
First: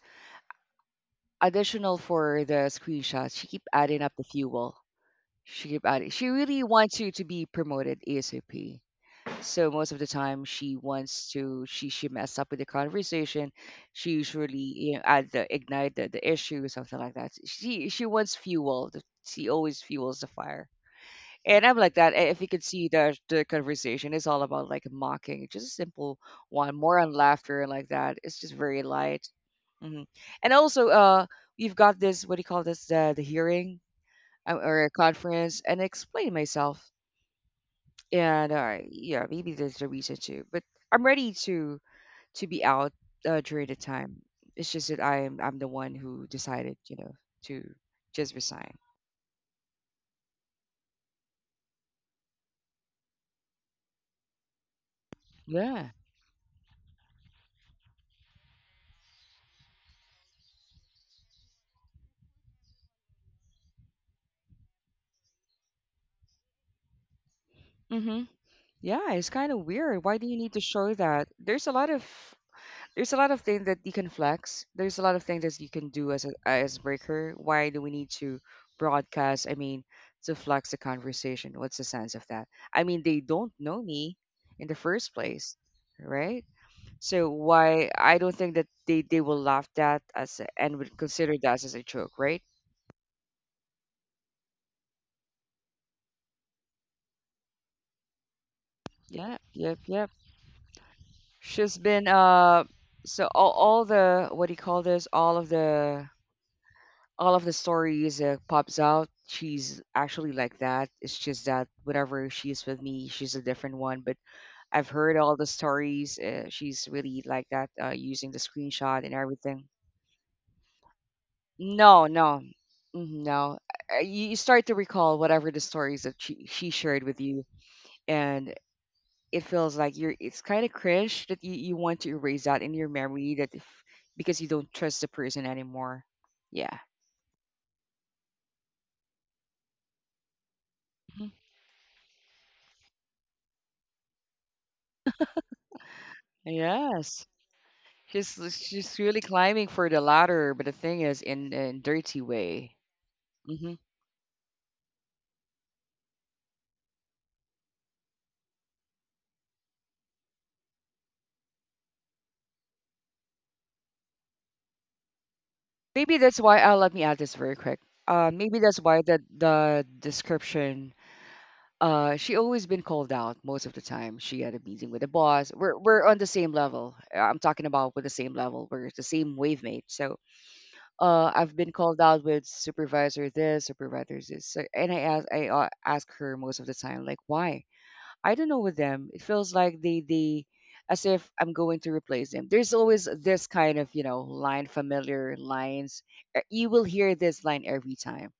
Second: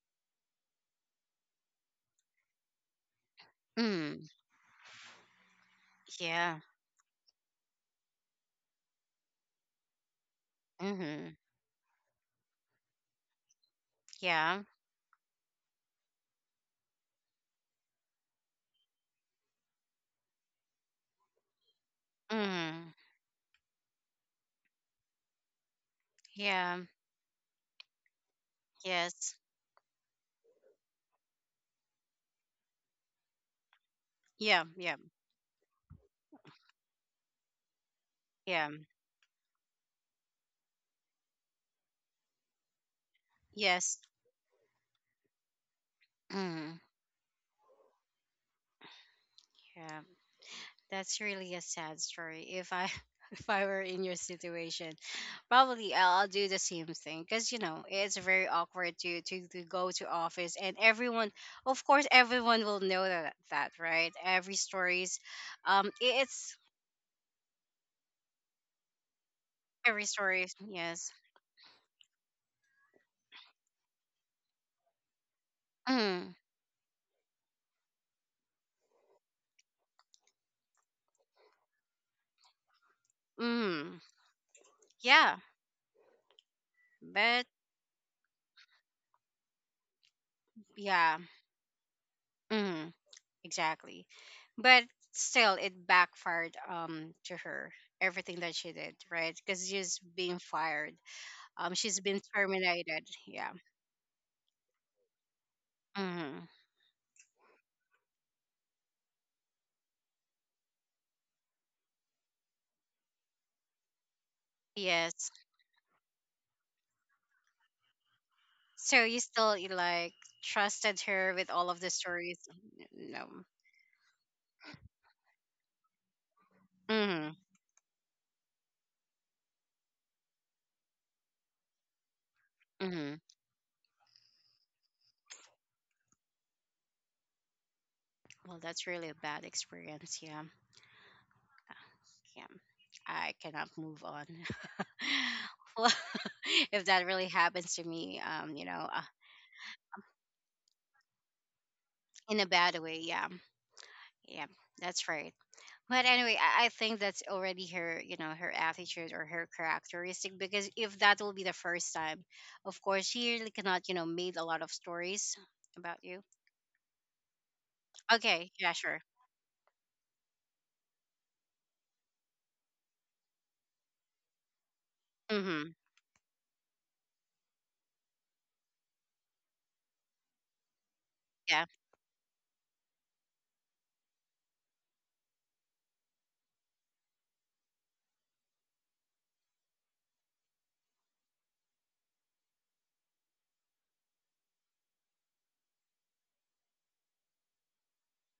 additional for the screenshots, she keep adding up the Mm. fuel. She keep adding. She Yeah. really wants you to be promoted ASAP. So most of the time she Mm-hmm. wants to she mess up with the conversation. She usually, Yeah. Add the ignite the issue or something like that. She always fuels the fire, and I'm like that. And if you can see Mm. that the conversation is all about, like, mocking, just a simple one Yeah. more on laughter and like that, it's just very light. Yes. hmm and also we've got this, what do you call this, the, hearing Yeah. or a Yeah. conference, and I explain myself, and Yeah. Yeah, maybe that's the reason too. But I'm ready to be out during the Yes. time. It's just that I'm the one who decided, Mm. To just resign. Yeah. That's really a sad story. If I if I were in your situation, Yeah. probably I'll do the same thing because you know it's very awkward to go to office. And everyone, of course, everyone will know that, right. Every stories, it's Mm-hmm. Yeah, it's kind of weird. every Why do you story. need to show Yes. that? There's a lot of things that you can flex. There's a lot of things that you can do as a Mm. as breaker. Why do we need to broadcast? I mean, to flex the conversation. What's the sense of that? I mean, they don't know Mm. me in the first Yeah. place, right? So But why I don't think that they will laugh that as and would yeah. consider that as a joke, right? Mm. Exactly. But still, it backfired to her, everything that she did, right? Yeah, Because yep, she's yep. being fired, She's she's been. been terminated. So all, Yeah. all the what do you call this? All of the Hmm. all of the stories pops out. She's actually like that. It's just that whenever she's with me, she's a different one. But I've heard Yes. all the stories. She's really like that, using the So screenshot and you still, everything. you, like, trusted her with all of the No, stories? no, mhm, No. no. You start to recall whatever the stories that she shared with Hmm. you, and it feels like you're. It's kind of cringe that you want to erase that in your Hmm. memory that if, because you don't trust the person anymore. Yeah. Well, that's really a bad experience. Yeah. Mhm. Yeah. I cannot move on. Well, if that Yes. really happens to me, She's you know, she's really climbing for the ladder, but the thing is in a dirty in a way. bad way. Yeah. hmm Yeah. That's right. But anyway, I think that's already her, you know, her attitude or her characteristic, because if that will be the first time, of course, she really cannot, you know, made a lot of stories about Maybe you. that's why. Let me add this very quick. Uh, Okay, maybe yeah, that's sure. why that the description. She always been called out most of the time. She had a meeting with the boss. Mm-hmm. We're on the same level. I'm talking about with the same level. We're the same wave mate. So, I've Yeah. been called out with supervisor this, supervisor this. So, and I ask her most of the time, like, why? I don't know with them. It feels like they as if I'm going to replace them. There's always this kind of, line familiar lines. You will hear this line every time,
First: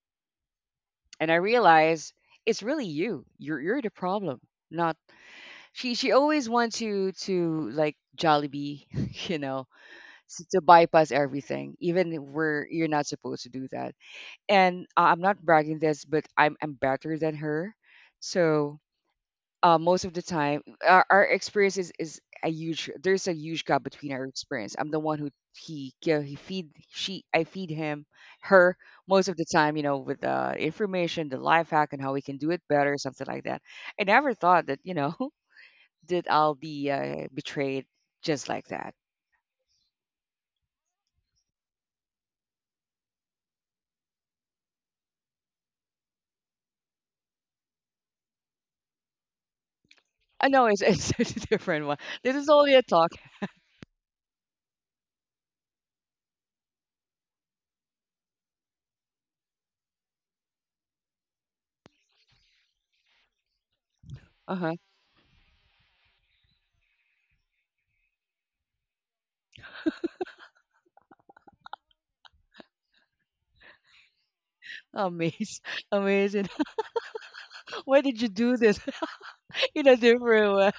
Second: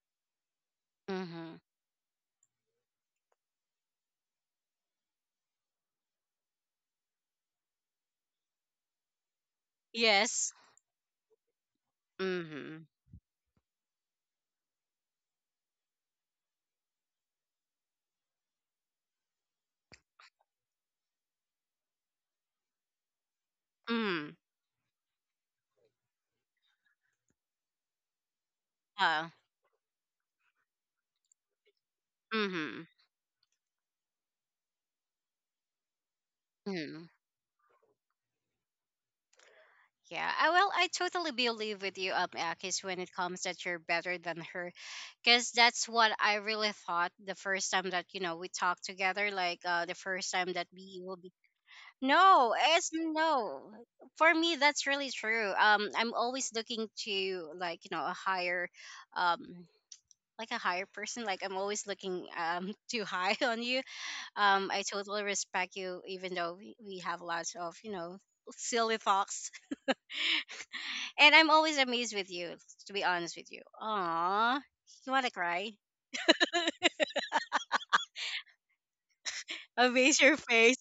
and I Mm-hmm. realize it's really you. You're the problem, not. She always wants you to, like, Jollibee, you know, Yes. to bypass everything, even where Mm-hmm. you're not supposed to do that. And I'm not bragging this, but I'm better than her. So most of the time, our experience is a huge. There's a huge gap between our Mm-hmm. experience. I'm the one who he yeah, he feed she I feed him her Uh, most of the time. You know, with the information, the life hack, and how we can do it mm-hmm. better, something like that. I never thought that that I'll be Mm-hmm. Betrayed just like that. Yeah. I, well, I totally believe with you, Akis, when it comes that you're better than her because that's what I really thought the first time that we talked together, like the first I time that know it's, we it's will be. a different one. This is No, only a it's talk. no. For me, that's really true. I'm always looking to like a higher, um, like a higher person. Like I'm always looking too high on you. Uh huh. I totally respect you, even though we have lots of silly thoughts. And I'm always amazed with you. To be honest with you, aww, you wanna Amazing. cry? Amazing. Why did you do this in a Amaze your different way? face.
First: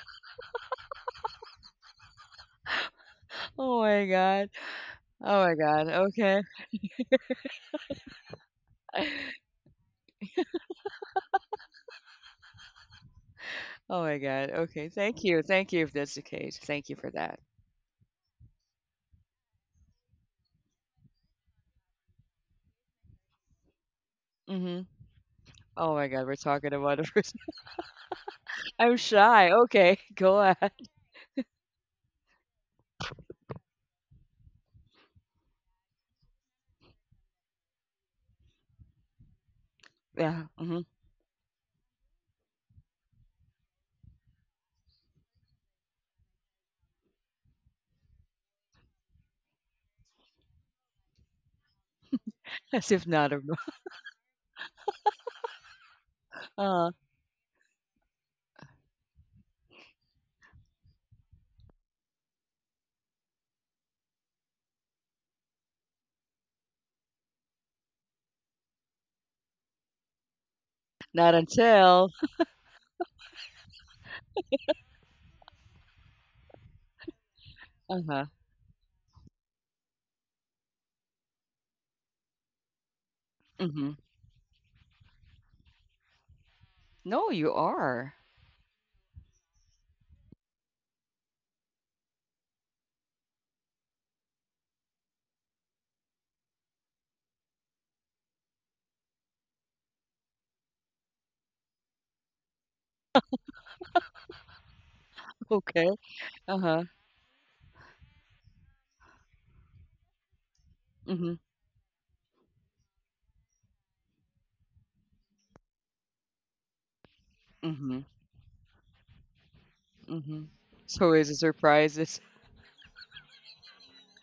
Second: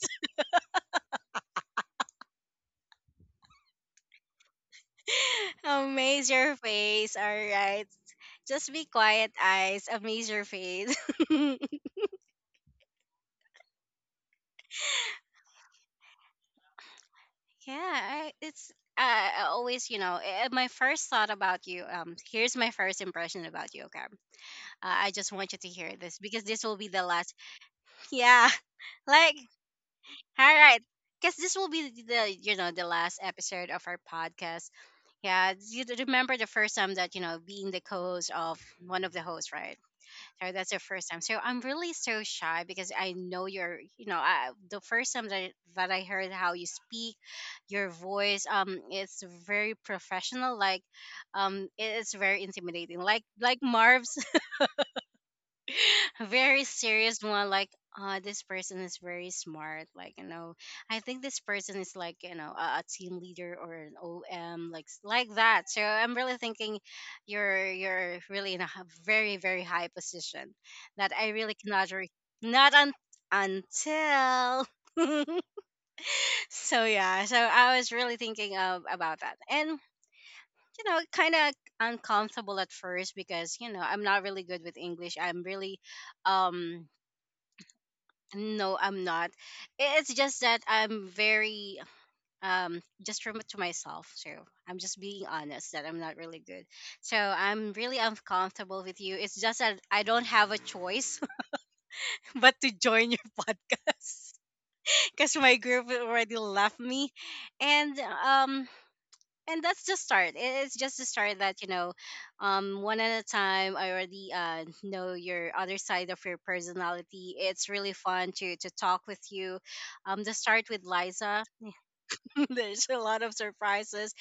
Oh my God. Oh my God. Amaze Okay. your face. All right. Just be quiet, eyes. Amaze your face. Oh my God. Okay. Thank you. Thank you if that's the case. Thank you for that. Yeah, I always, my first thought about you. Here's my first impression about you. Okay, Mm-hmm. I just want you to Oh hear my this God. We're because this talking will be about the a last. person. Yeah, I'm like, shy. Okay. Go all ahead. right, because this will be the the last episode of our podcast. Yeah, remember the first time that being the co-host of one of the hosts, right? Yeah. So that's the Mm-hmm. first time. So I'm really so shy because I know you're, I, the first time that I heard how you speak, your voice, it's very professional. Like, it is very As intimidating. if not. Like Marv's a very Uh, serious one like this person is very smart like I think this person is like a team leader or an om like like that. So I'm really thinking you're really in a very very high position that I not really cannot until. Not un- until. So yeah, so I was Uh really huh. thinking of about that, and kind of uncomfortable at first because you know Mm-hmm. I'm not really good with English. I'm really um No, you are. No, I'm not. It's just that I'm very just from to myself. So I'm just being honest that I'm not really good. So I'm really uncomfortable with you. It's just that I don't have a choice but to join your podcast because my group already Okay. left Uh-huh. me, and um and that's just start. It's just a Mhm, start that one at a time. I already know your other side of your personality. It's really mhm, fun to talk with you. To mhm. start with It's always a Liza, surprise. It's there's a lot of surprises,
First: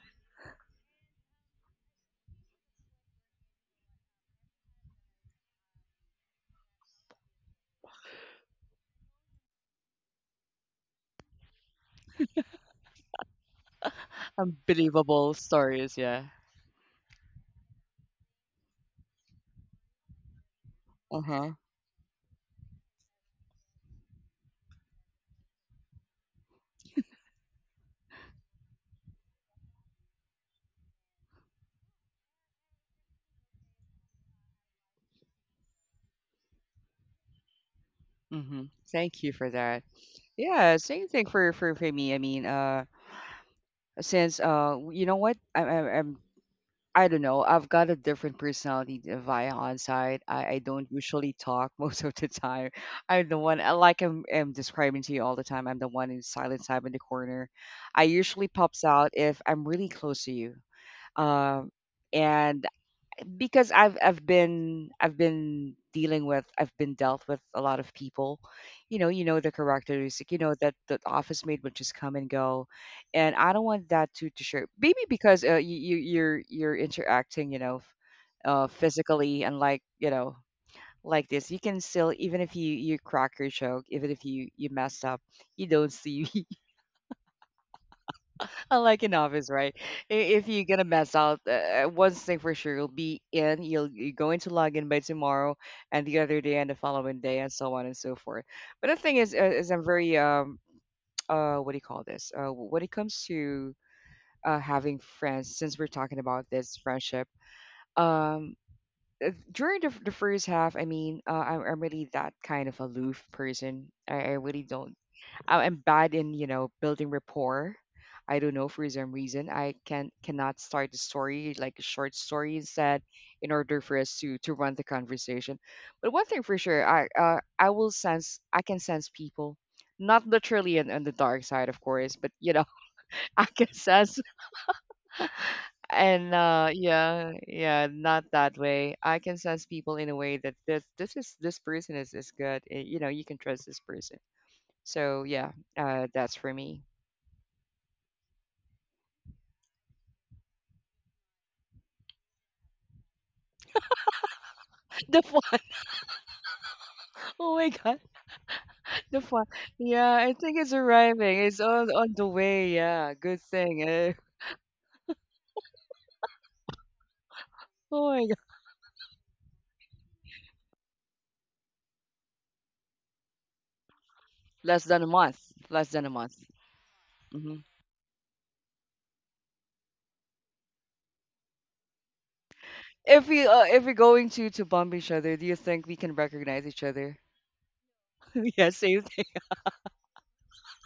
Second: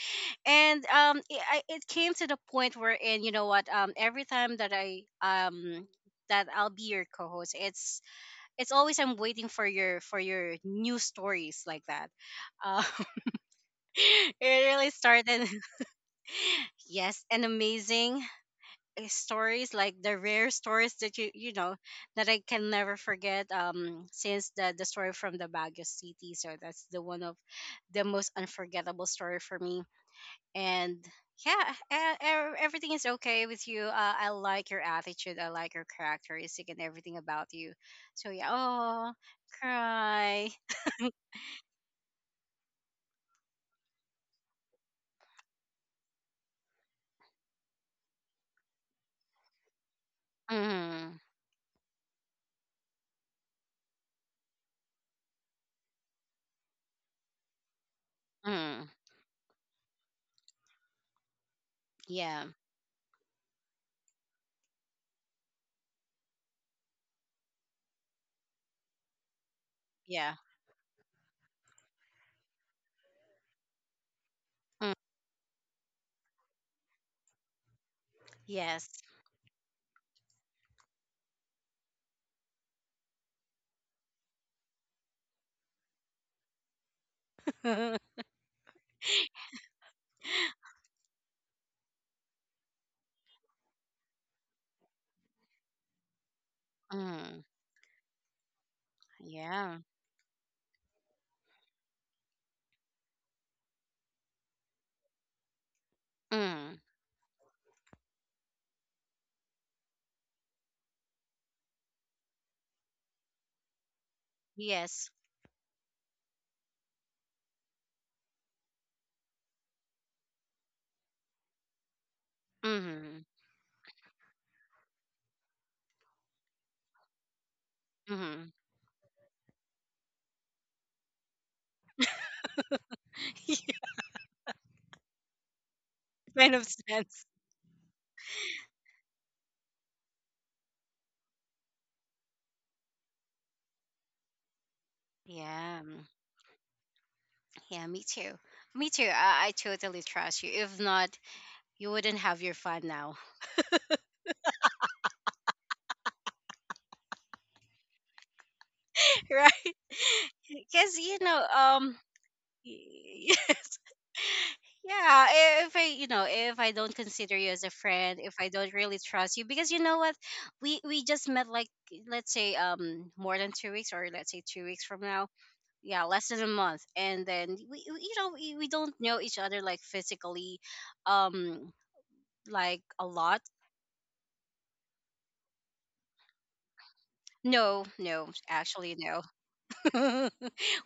and it came to the point where, in what, every time that I that I'll be your co-host, it's always I'm waiting for your new stories like that. Um, it really unbelievable started stories, yeah. yes, and amazing stories like the rare stories that you you Uh-huh. know that I can never forget since the story from the Baguio City. So that's the one of the most unforgettable story for me, and yeah, everything is okay with you. I like your attitude, I like your characteristic and everything about you. So yeah, Mhm. oh, Thank you for that. cry. Yeah, same thing for me. I mean, since you know what? I don't know. I've got a different personality than via on-site. I don't Mm, usually talk most of the time. I'm the one, I like I'm describing to you all the time, I'm the one in silent time in the corner. I usually pops mm, out if I'm really close to you. Um, yeah, and because I've been dealt with a lot of people, you know the characteristic, yeah, you know that the office mate would just come and go, and I don't want that to share, mm, maybe because you're interacting, you know, yes, physically, and like, you know, like this you can still, even if you crack your joke, even if you messed up, you don't see. I, like, in office, right? If you're gonna mess out, one thing for sure, you'll be in. You're going to log in by tomorrow, and the other day, and the following day, mm, and so on and so forth. But the thing is yeah, I'm very what do you call this? When it comes to having friends, since we're talking about this mm, friendship, um during the first half, I mean, I'm really that kind of aloof person. I really don't. yes. I'm bad in, building rapport. I don't know for some reason I cannot start a story like a short story instead Mm. in order for us to run the conversation. But one thing for sure, Mm-hmm. I can sense people, not literally on the dark side, of course, but you know I can sense and kind of uh sense. yeah yeah not that way. I can sense people in a way that this person is good. You know you can trust this person. So yeah, Yeah, mm, that's for me. yeah, me too. Me too. I totally trust you. If not, you wouldn't have your fun now, The one. Oh my God, the fun. right? Yeah, I think it's Because you know, arriving. It's on on the way. Yeah, y- good yes, thing. Eh. yeah. If I, you know, if I don't consider you as a Oh friend, my if I God, don't really trust you, because you know what, we just met like, let's say more than 2 weeks, or let's say two less weeks than from a now. month. Less Yeah, than a less month. than a month, and then hmm you know, we don't know each other like physically, um like a If lot. we if we're going to bump each other, do you think we can recognize each other? No, no, Yeah, actually, same no. thing.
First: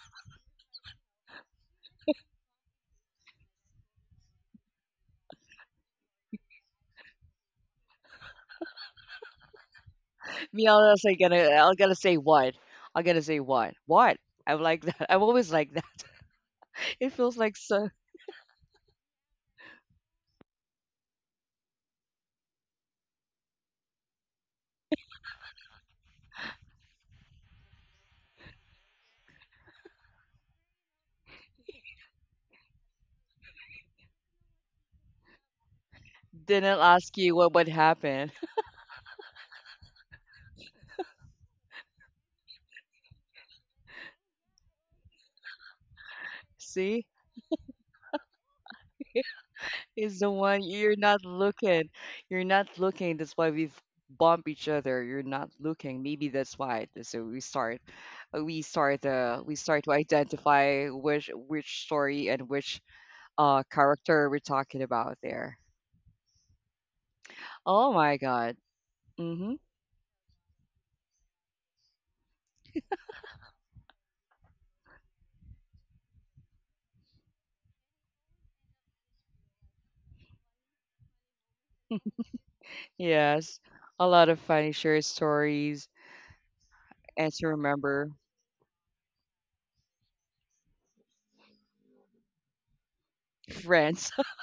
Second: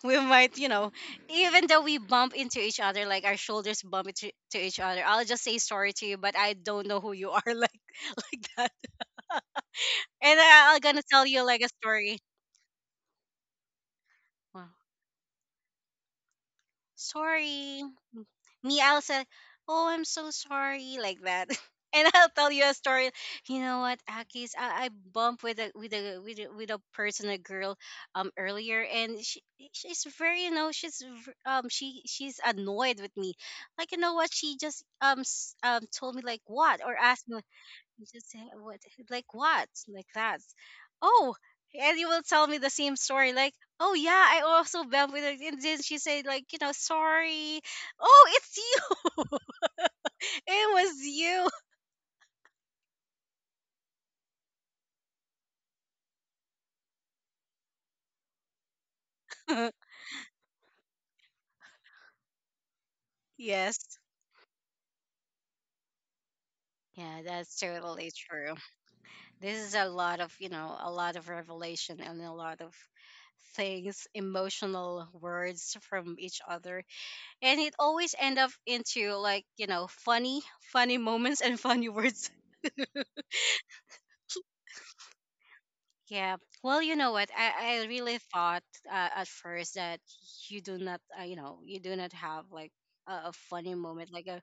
We might, you know, even though we bump into each other, like our shoulders bump into to each other, I'll just say sorry to you, but I don't know who you are, like that. And Me, I'm I'll gonna just like tell gonna you like a I'll gonna say story. what? I'm gonna say what? What? I'm Wow. like that. I'm always like that. It feels like Sorry. so Me, I'll say, "Oh, I'm so sorry," like that. And I'll tell you a story. You know what, Akis? I bumped with a with a person, a girl, earlier, and she's very, you know, she she's annoyed with me. Like, you know what? She just told me like didn't what, or ask asked you me, what would you happen. just say, what, like what, like that. Oh, and you will tell me the same story like, oh yeah, I also bumped with her, and then she said like, you know, See? sorry, oh it's you. Is the one It you're not was looking. You're not looking. That's why we've bump each other. You're not looking. Maybe that's why. So we start, we you start to identify which story and which yes, character we're talking about there. yeah, that's Oh totally my true. God. Mm-hmm. This is a lot of a lot of revelation and a lot of things, emotional words from each other, and it always end up into like, you know, funny funny moments and funny words. Yes, a lot of funny shared stories Yeah. Well, you know what? and to I remember really thought at first that you do not, you do not have like a funny friends moment, like a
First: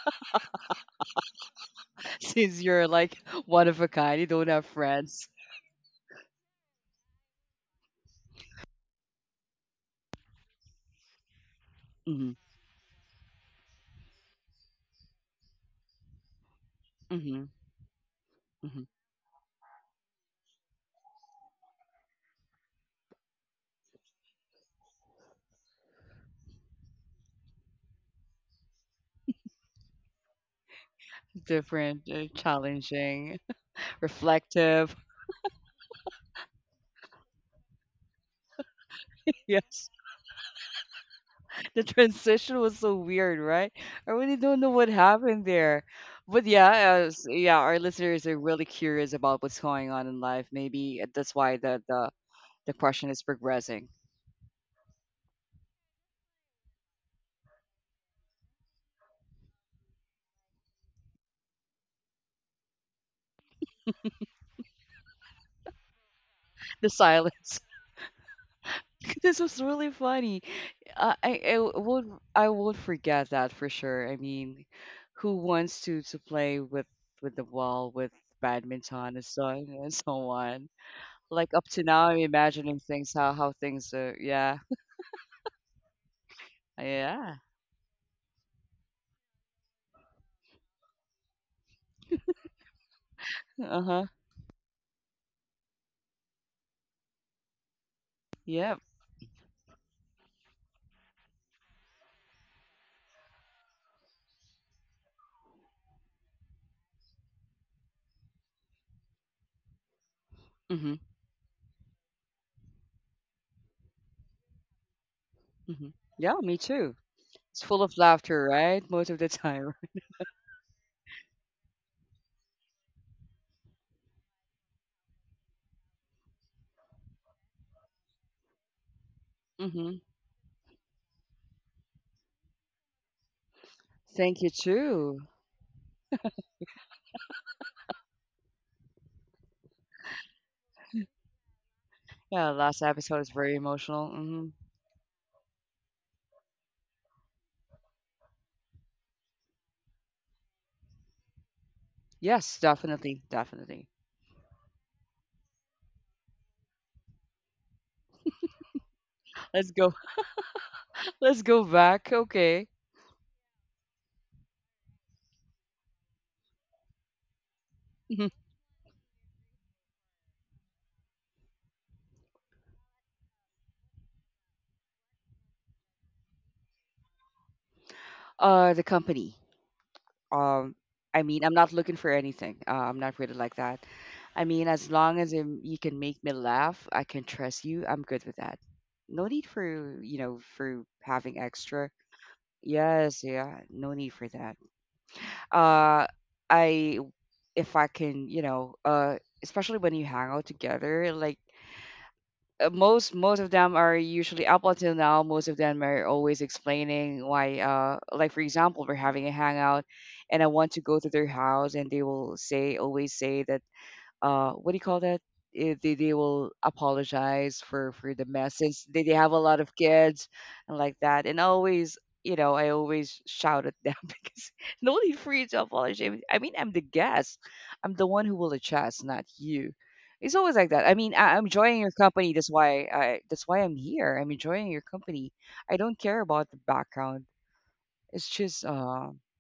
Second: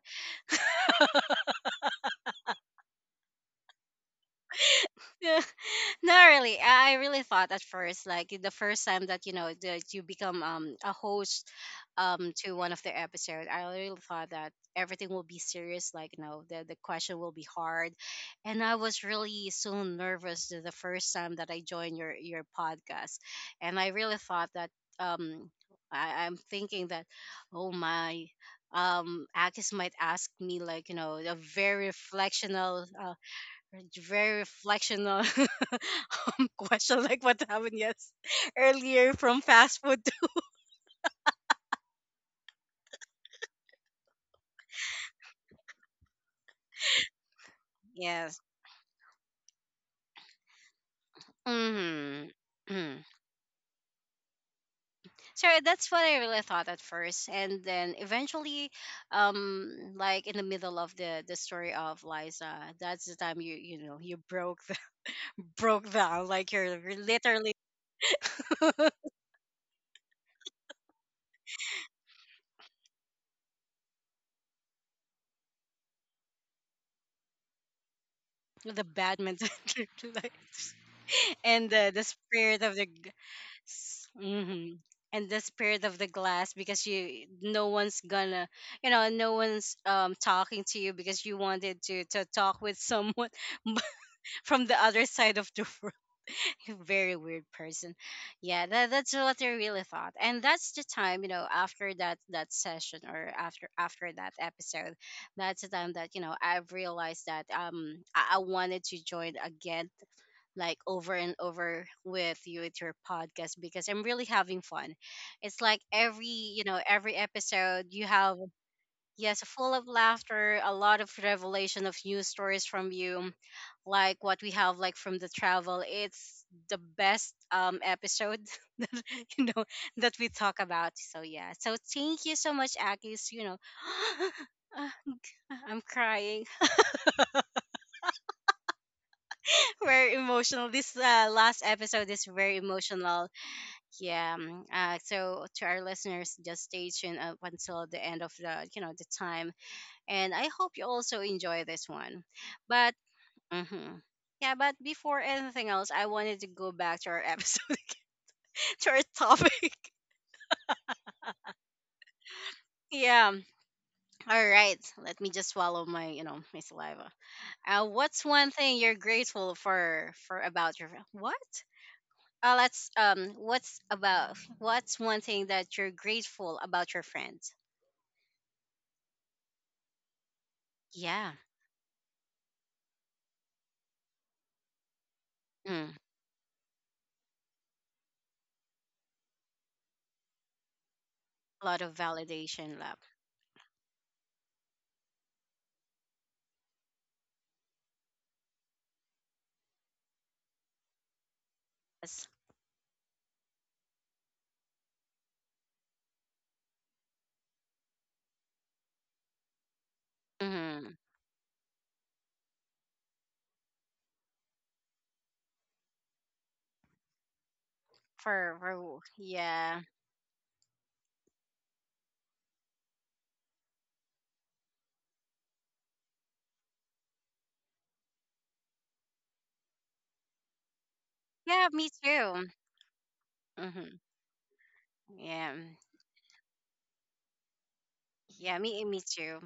since you're like one of a kind. You don't have friends. Not really. I really thought at first, like the first time that that you become a host Mm-hmm. To one of the episode, I really thought that everything will be serious, like you know the question will Mm-hmm. be hard, and I Mhm. was really so nervous the first time that I joined your podcast, and I really thought that um I'm thinking that, oh my, Akis might ask me like you know a Different, challenging. very Reflective. reflectional question, like what happened, yes, earlier from fast Yes. food, to- The transition was so weird, right? I really don't know what happened there. But yeah, as, yeah, our listeners are yes. really curious about what's going on in life. Maybe that's why Mm-hmm. the Mm. question is progressing. So that's what I really thought at first, and then eventually, like in the middle of the story of Liza, that's the time you you know you broke the, broke down, like you're The literally silence. the This was really funny. I would forget that for sure. I mean, who wants to play with the wall with badminton and so badminton and so like, on? Like up and to the now, I'm spirit of imagining the things how things are. Yeah, Mm-hmm. And the spirit of the glass, because you, yeah. no one's gonna, you know, no one's talking to you because you wanted to talk with someone Uh huh. from the other side of the world. You, very weird person. Yeah, Yep. that, that's what I really thought. And that's the time, you know, after that that session, or after after that episode, that's the time that you know I've realized that I wanted to join again like Mhm. over and over with you, with your podcast, because I'm really having fun. It's like Mhm. every, Yeah, me you know, too. every It's full episode of you have, laughter, right? Most of the yes, full time. of laughter, a lot of revelation of news stories from you, like what we have like from the travel. It's the best episode that you know Mm-hmm. that we talk about. So yeah. So thank you so much, Akis. You know, Thank you uh, too. I'm crying. Very emotional. This last episode is Yeah, very last episode emotional. is very emotional. Yeah. Mm. So to our listeners, just stay tuned up until the end of the the time, and I hope you also enjoy this one. Yes, But definitely, definitely. mhm, yeah, but before anything else, I wanted to go back to our episode, to our topic. Let's go. Let's go back. Okay. Yeah. All right. Let me just swallow my my saliva. What's one thing you're grateful for about your what? Let's What's about? What's one thing that you're grateful about your friend? The company. um I Yeah. mean, I'm not looking for anything. I'm not really like that. I mean, as long as you Mm. can make me laugh, I can trust you. I'm good with that. No need for, you know, for having A lot extra. of validation left. Yes, yeah, no need for that. Uh, I if I can, you know, especially when you hang out together, like Yes. Most of them are usually up until now most of them are always explaining why like for example we're having a hangout and I want to Mm-hmm. go to their house and they will say always say that uh, what do you call that, eh, they will apologize for the mess since For they have a lot of yeah. kids and like that, and always, you know, I always shout at them because no need for you to apologize. I mean, I'm the guest. I'm the one who will adjust, not you. It's always like that. I mean I'm Yeah, enjoying me your company. too. That's why I'm Mm-hmm. here. I'm enjoying your company. Yeah. I don't care about the background. It's Yeah, just me me too.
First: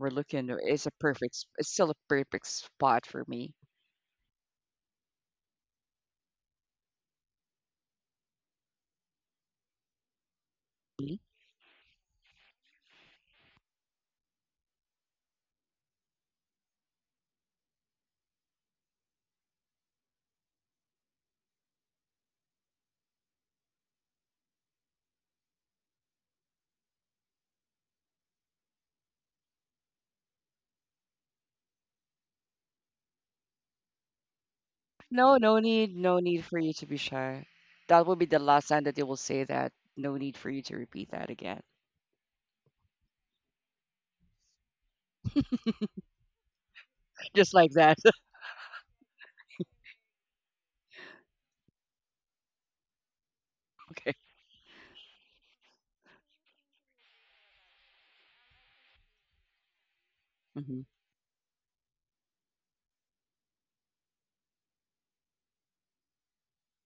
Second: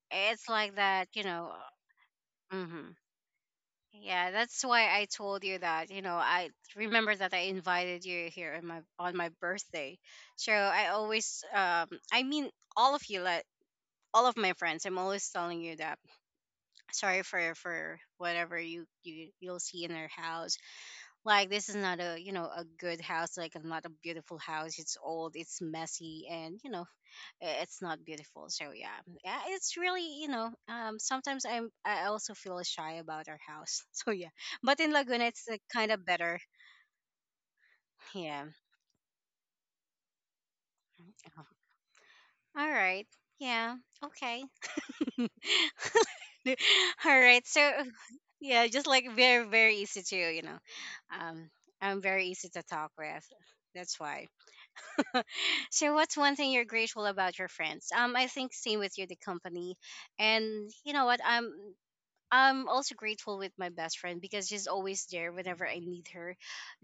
we're looking. It's like It's a that, you know. it's still a perfect Mm-hmm. spot for me. Yeah, that's why I told you that, you know, I remember that I invited you here on my birthday. So I always, I mean, all of you, like, all of my friends, I'm always telling you that sorry for whatever you'll see in our house, like this is not a you know a good house, like not a beautiful house, it's old, it's messy, and it's not beautiful, so yeah. Yeah, it's really, sometimes I also feel shy about our house, so yeah. But in Laguna No, it's kind of no better. need for you to be shy. That will be the Yeah. last time that you will say that. No need for you to repeat that Oh, again. all right. Yeah. Okay. All right, Just like so that. yeah, just like very very easy to, um I'm very easy to talk with, that's Okay. why. So what's one thing you're grateful about your friends? I think same with you, the company. And Mm-hmm. you know what, I'm also grateful with my best friend, because she's always there whenever I need her.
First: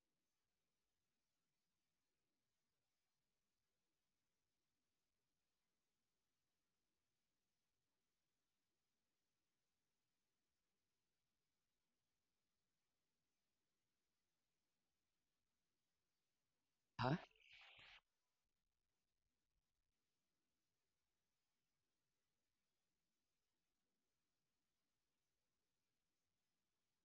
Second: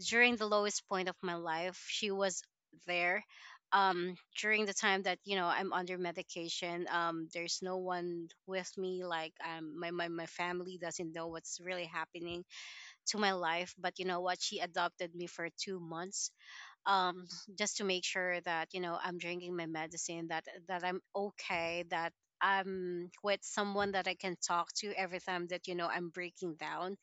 During the lowest point of my life, she was there. um During the time that, I'm under medication, there's no one with me, like, my family doesn't know what's really happening to my life. But you know what, she adopted me for 2 months, Huh? um just to make sure that, I'm drinking my medicine, that I'm okay, that I'm with someone that I can talk to every time that, I'm breaking down.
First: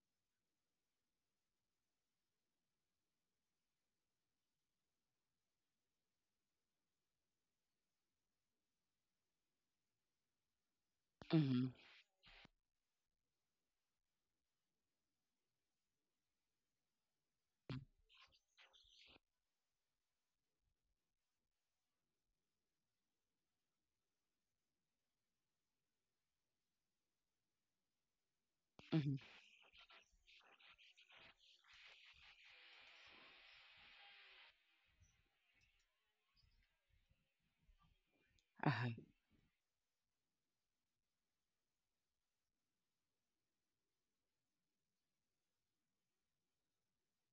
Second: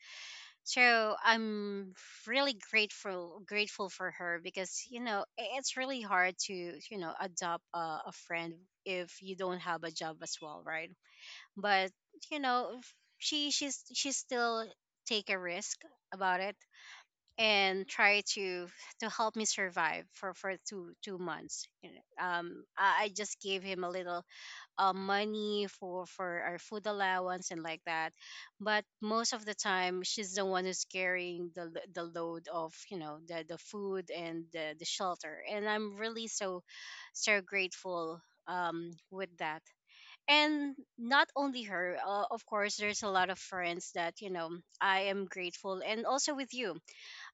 So I'm really grateful for her, because, it's really hard to, adopt a friend if you don't have a job as well, right? Mm-hmm. But you know, she still take a risk about it, and try to help me survive for two months. I just gave him a little money for our food allowance and like that. But Mm-hmm. most of the time she's the one who's carrying the the load of, the food and the shelter, and I'm really so so grateful Uh-huh. with that. And not only her, of course there's a lot of friends that, I am grateful, and also with you.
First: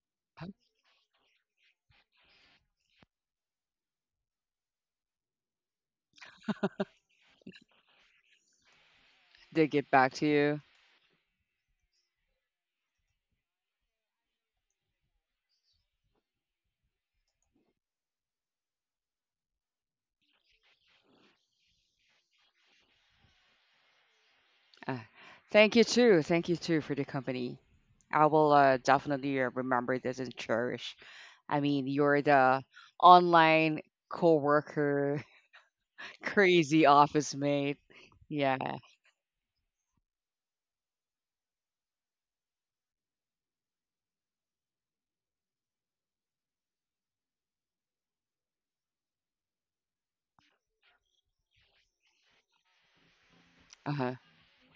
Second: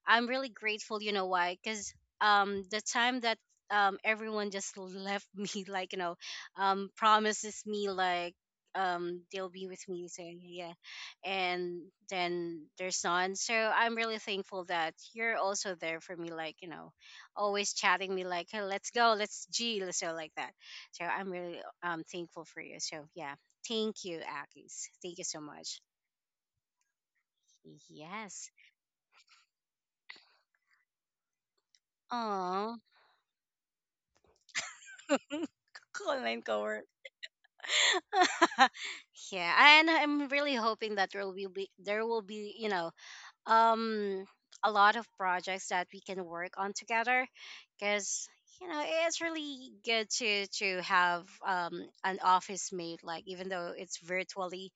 I'm Huh? really grateful, you know why? Because, the time that, everyone just left me, like, promises me, like, they'll be They with get me, back so to you. yeah. Yeah, and then there's none, so I'm really thankful that you're also there for me, like, always chatting me like, hey, let's go, let's g so like that. So I'm really thankful for you, so yeah. Thank you, Akis, Uh, thank you so thank much. you too. Thank you too for the company. I Yes. will definitely remember this and cherish. I mean, you're the Oh. online coworker, online co crazy office mate. Yeah. Yeah, and I'm really hoping that there will be, um a lot of projects that we can work on together, because, it's really good to have, an office mate, like, even though it's Uh-huh. virtually,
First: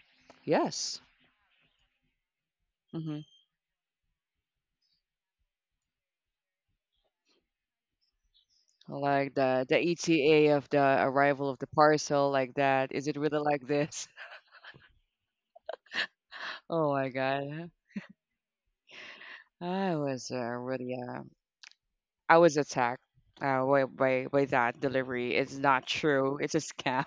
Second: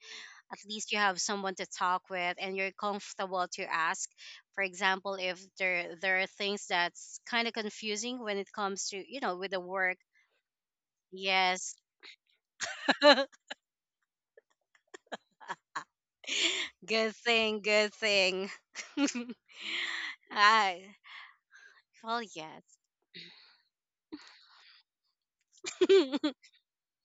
at least you Yes. have someone to talk with, and you're Mm-hmm. comfortable to ask, for example, if there are things that's kind of confusing when it comes to, Like with the the work. ETA of the arrival of the Yes. parcel, like that. Is it really like this? Oh my Good thing, God. good thing. I was uh, I, really uh, well, I was yes. attacked by by that delivery. It's not true. It's a scam.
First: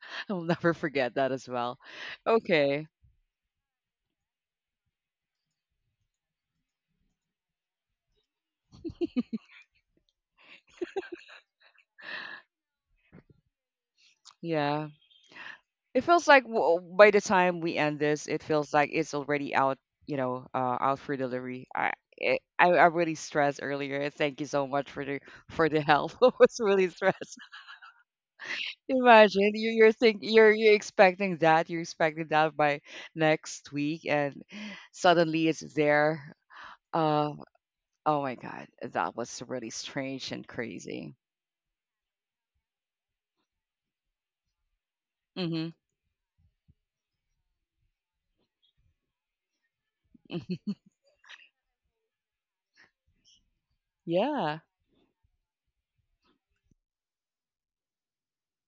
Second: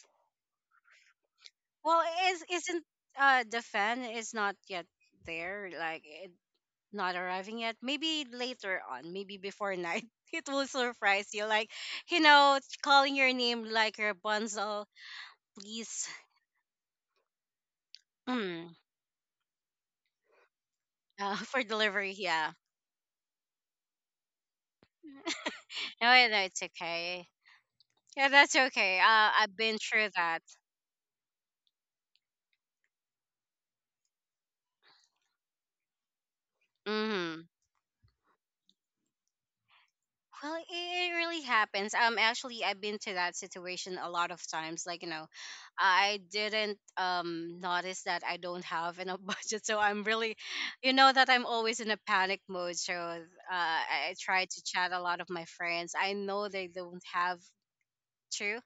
I'll never forget that as well. Well, is isn't Okay, the fan is not yet there, like it, not arriving yet? Maybe later on, maybe before night, it will surprise you. Like, calling your name like your Rapunzel. yeah. It Please. feels like by the time we end this, it feels mm, like it's already out. You know, out for for delivery. Delivery. Yeah, I really stressed earlier. Thank you so much for the no, help. I no, was it's really okay. stressed. Yeah, that's okay. Imagine I've been through that. You're expecting that by next week and suddenly it's there. Uh Mhm. oh my God, that was really strange and Well, it crazy. really happens. Actually, I've been to that situation a lot of times. Like, Mhm. I didn't notice that I don't have enough budget, so I'm really, Mm, that I'm always in a panic mode. So I try yeah. to chat a lot of my friends. I know they don't have. True.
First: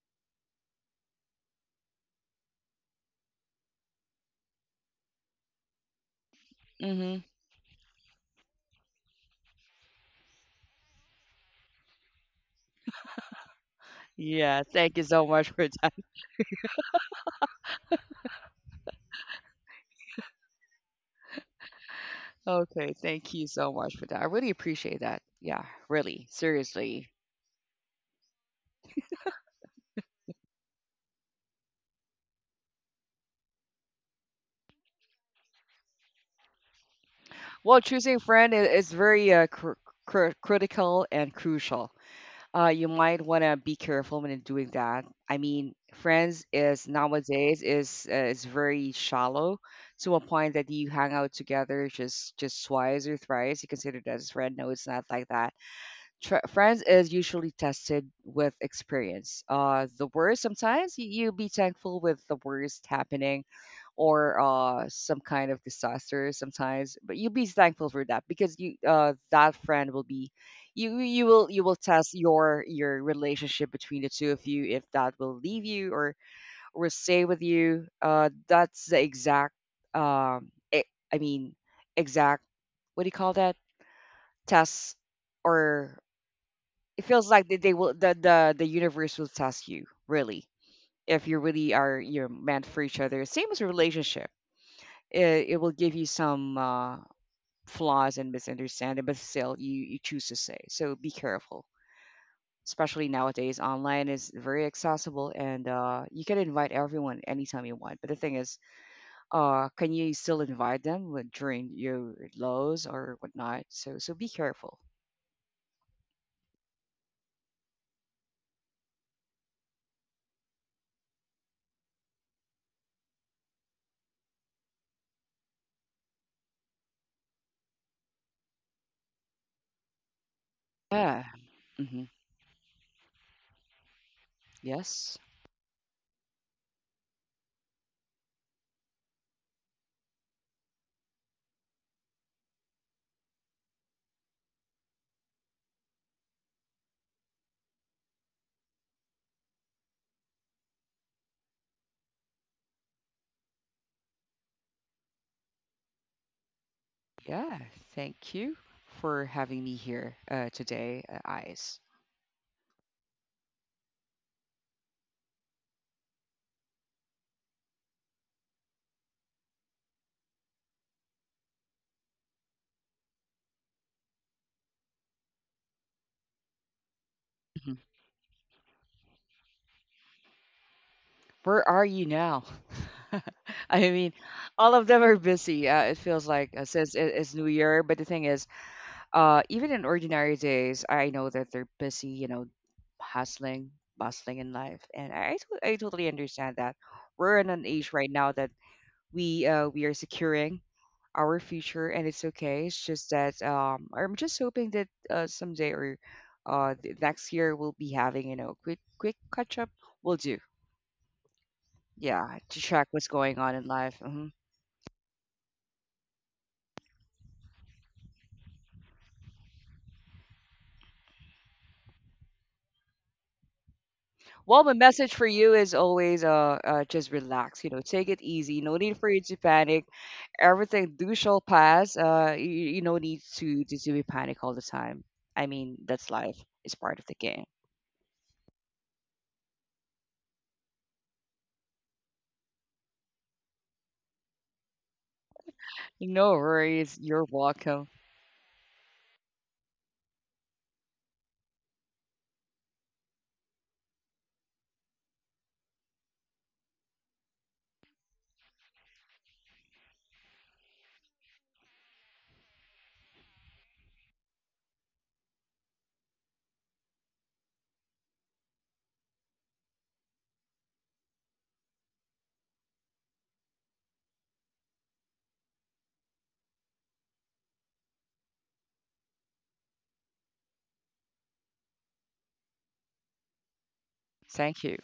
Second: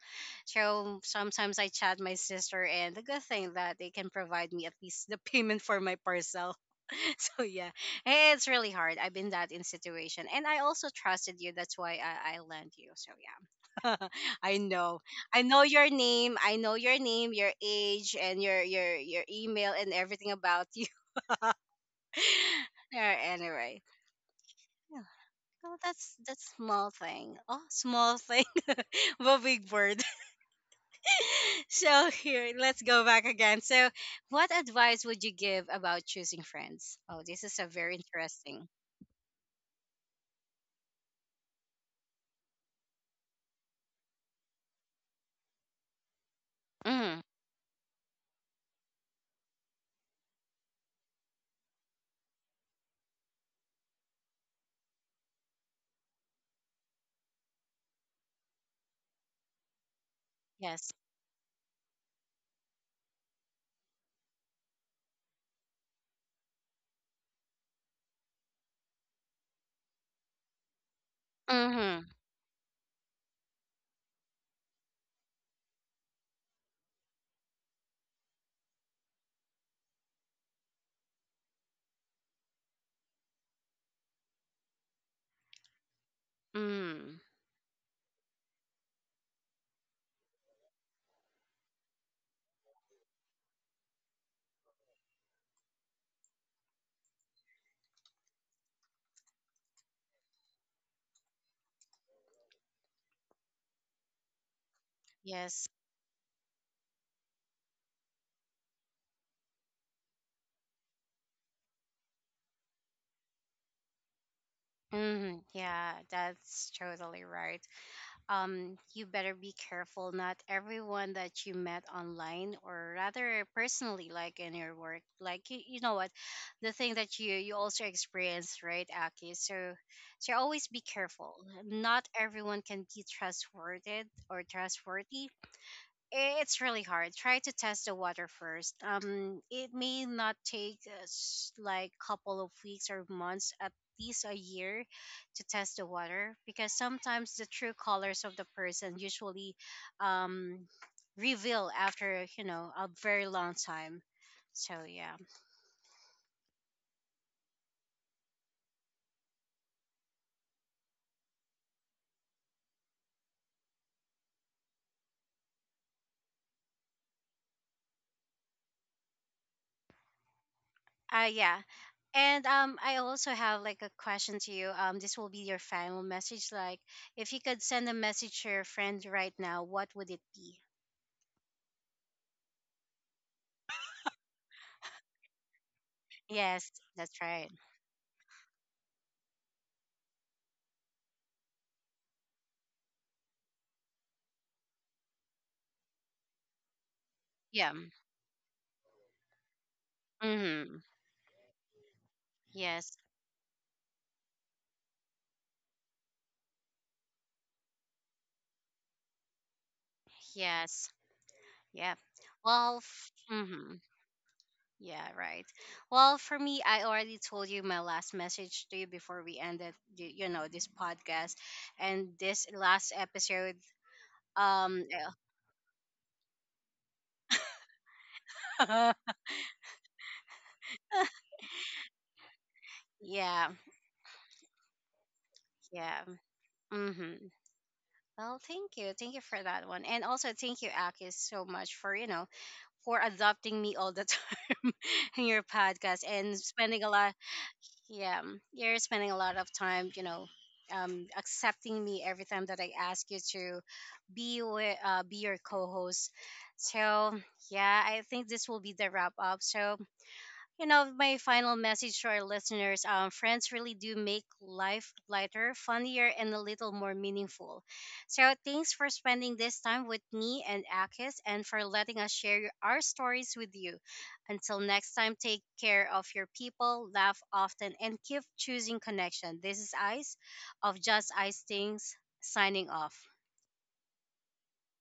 So sometimes I chat my sister, and the good thing that they can provide me at least the payment for my parcel. Mhm. So yeah, it's really hard. I've been that in situation, and I also trusted you. That's why I lent you. So yeah. I Yeah. Thank know, you so I much know for your that. name, your age, and your email, and everything about you. Okay. Yeah, Thank you so anyway, much for that. I really appreciate yeah, that. Yeah. well, that's Really. Small Seriously. thing. Oh, small thing, but big word. So here, let's go back again. So, what advice would you give about choosing friends? Oh, this is a Well, very choosing friend interesting. is very critical and crucial. You might want to be careful when doing that. I mean, friends is Mm, nowadays is very shallow to a point that you hang out together just twice or thrice. You consider that as friend. No, it's not like that. Friends is usually tested with experience. The worst yes. sometimes you, you'll be thankful with the worst happening or some kind of disaster sometimes. But you'll be thankful for that because you that friend will be you will Mm-hmm. test your relationship between the two of you if that will leave you or stay with you. That's the exact um e- I mean exact what do you call that test or it Mm, feels like they will the universe will test you, really, if you really are you're meant for each other, same as a relationship. It will give you some flaws and misunderstanding, but still you, you choose to say. So be careful. Especially nowadays, online is very accessible and yes. You can invite everyone anytime you want. But the thing is, can you still invite them when- during your lows or whatnot? So so be careful. Mm, yeah, that's totally right. You better be careful. Not everyone that you met online, or rather personally, like in your work, like, you know what, the thing that you also experience, right, Aki? So, so always be Yeah. careful. hmm Not everyone can be trustworthy, or Yes. trustworthy, it's really hard. Try to test the water first. It may not take like couple of weeks or months, at least a year, to test the water, because sometimes the true colors of the person usually, um, reveal after, a very long time. So yeah. Yeah. Thank you for having me here today, Ice. Yeah. And, I also have like a question to you. This will be your final message. Like, if you could Mhm. send a message to your friend right now, what would it be? Where are you now? I mean, all of them are busy. It feels like Yes, since that's it's New right. Year, but the thing is, even in ordinary days, I know that they're busy. You know, hustling, bustling in life, and I totally understand that. We're in an Yeah. age right now that we are securing Mm-hmm. our future, and it's okay. It's Yes. just that I'm just hoping that someday or the next year we'll be having you know quick catch up. We'll do, Yes. Yeah. yeah, to Well, track what's going on in mm-hmm. life. Mm-hmm. Yeah, right. Well, for me, I already told you my last message to you before we ended, this podcast and this last episode. Well, my Um, message for you is always just relax. You know, take it easy. No need for you to panic. Everything do shall pass. You no need yeah, to be panic all the time. I mean, yeah. that's life. It's part of the Mm-hmm. game. Well, thank you. Thank you for that one. And also thank you, Akis, so much for, for adopting me all the time. In your podcast No and spending a worries. lot. You're welcome. Yeah. You're spending a lot of time, accepting me every time that I ask you to be your co-host. So yeah, I think this will be the wrap up. So, my final message to our listeners: friends really do make life lighter, funnier, and a little more meaningful. So thanks for spending this time with me and Akis, and for letting us share our stories with you. Until next time, take care of your people, laugh often, and keep choosing connection. This is Ice of Just Ice Things, signing off. Thank you.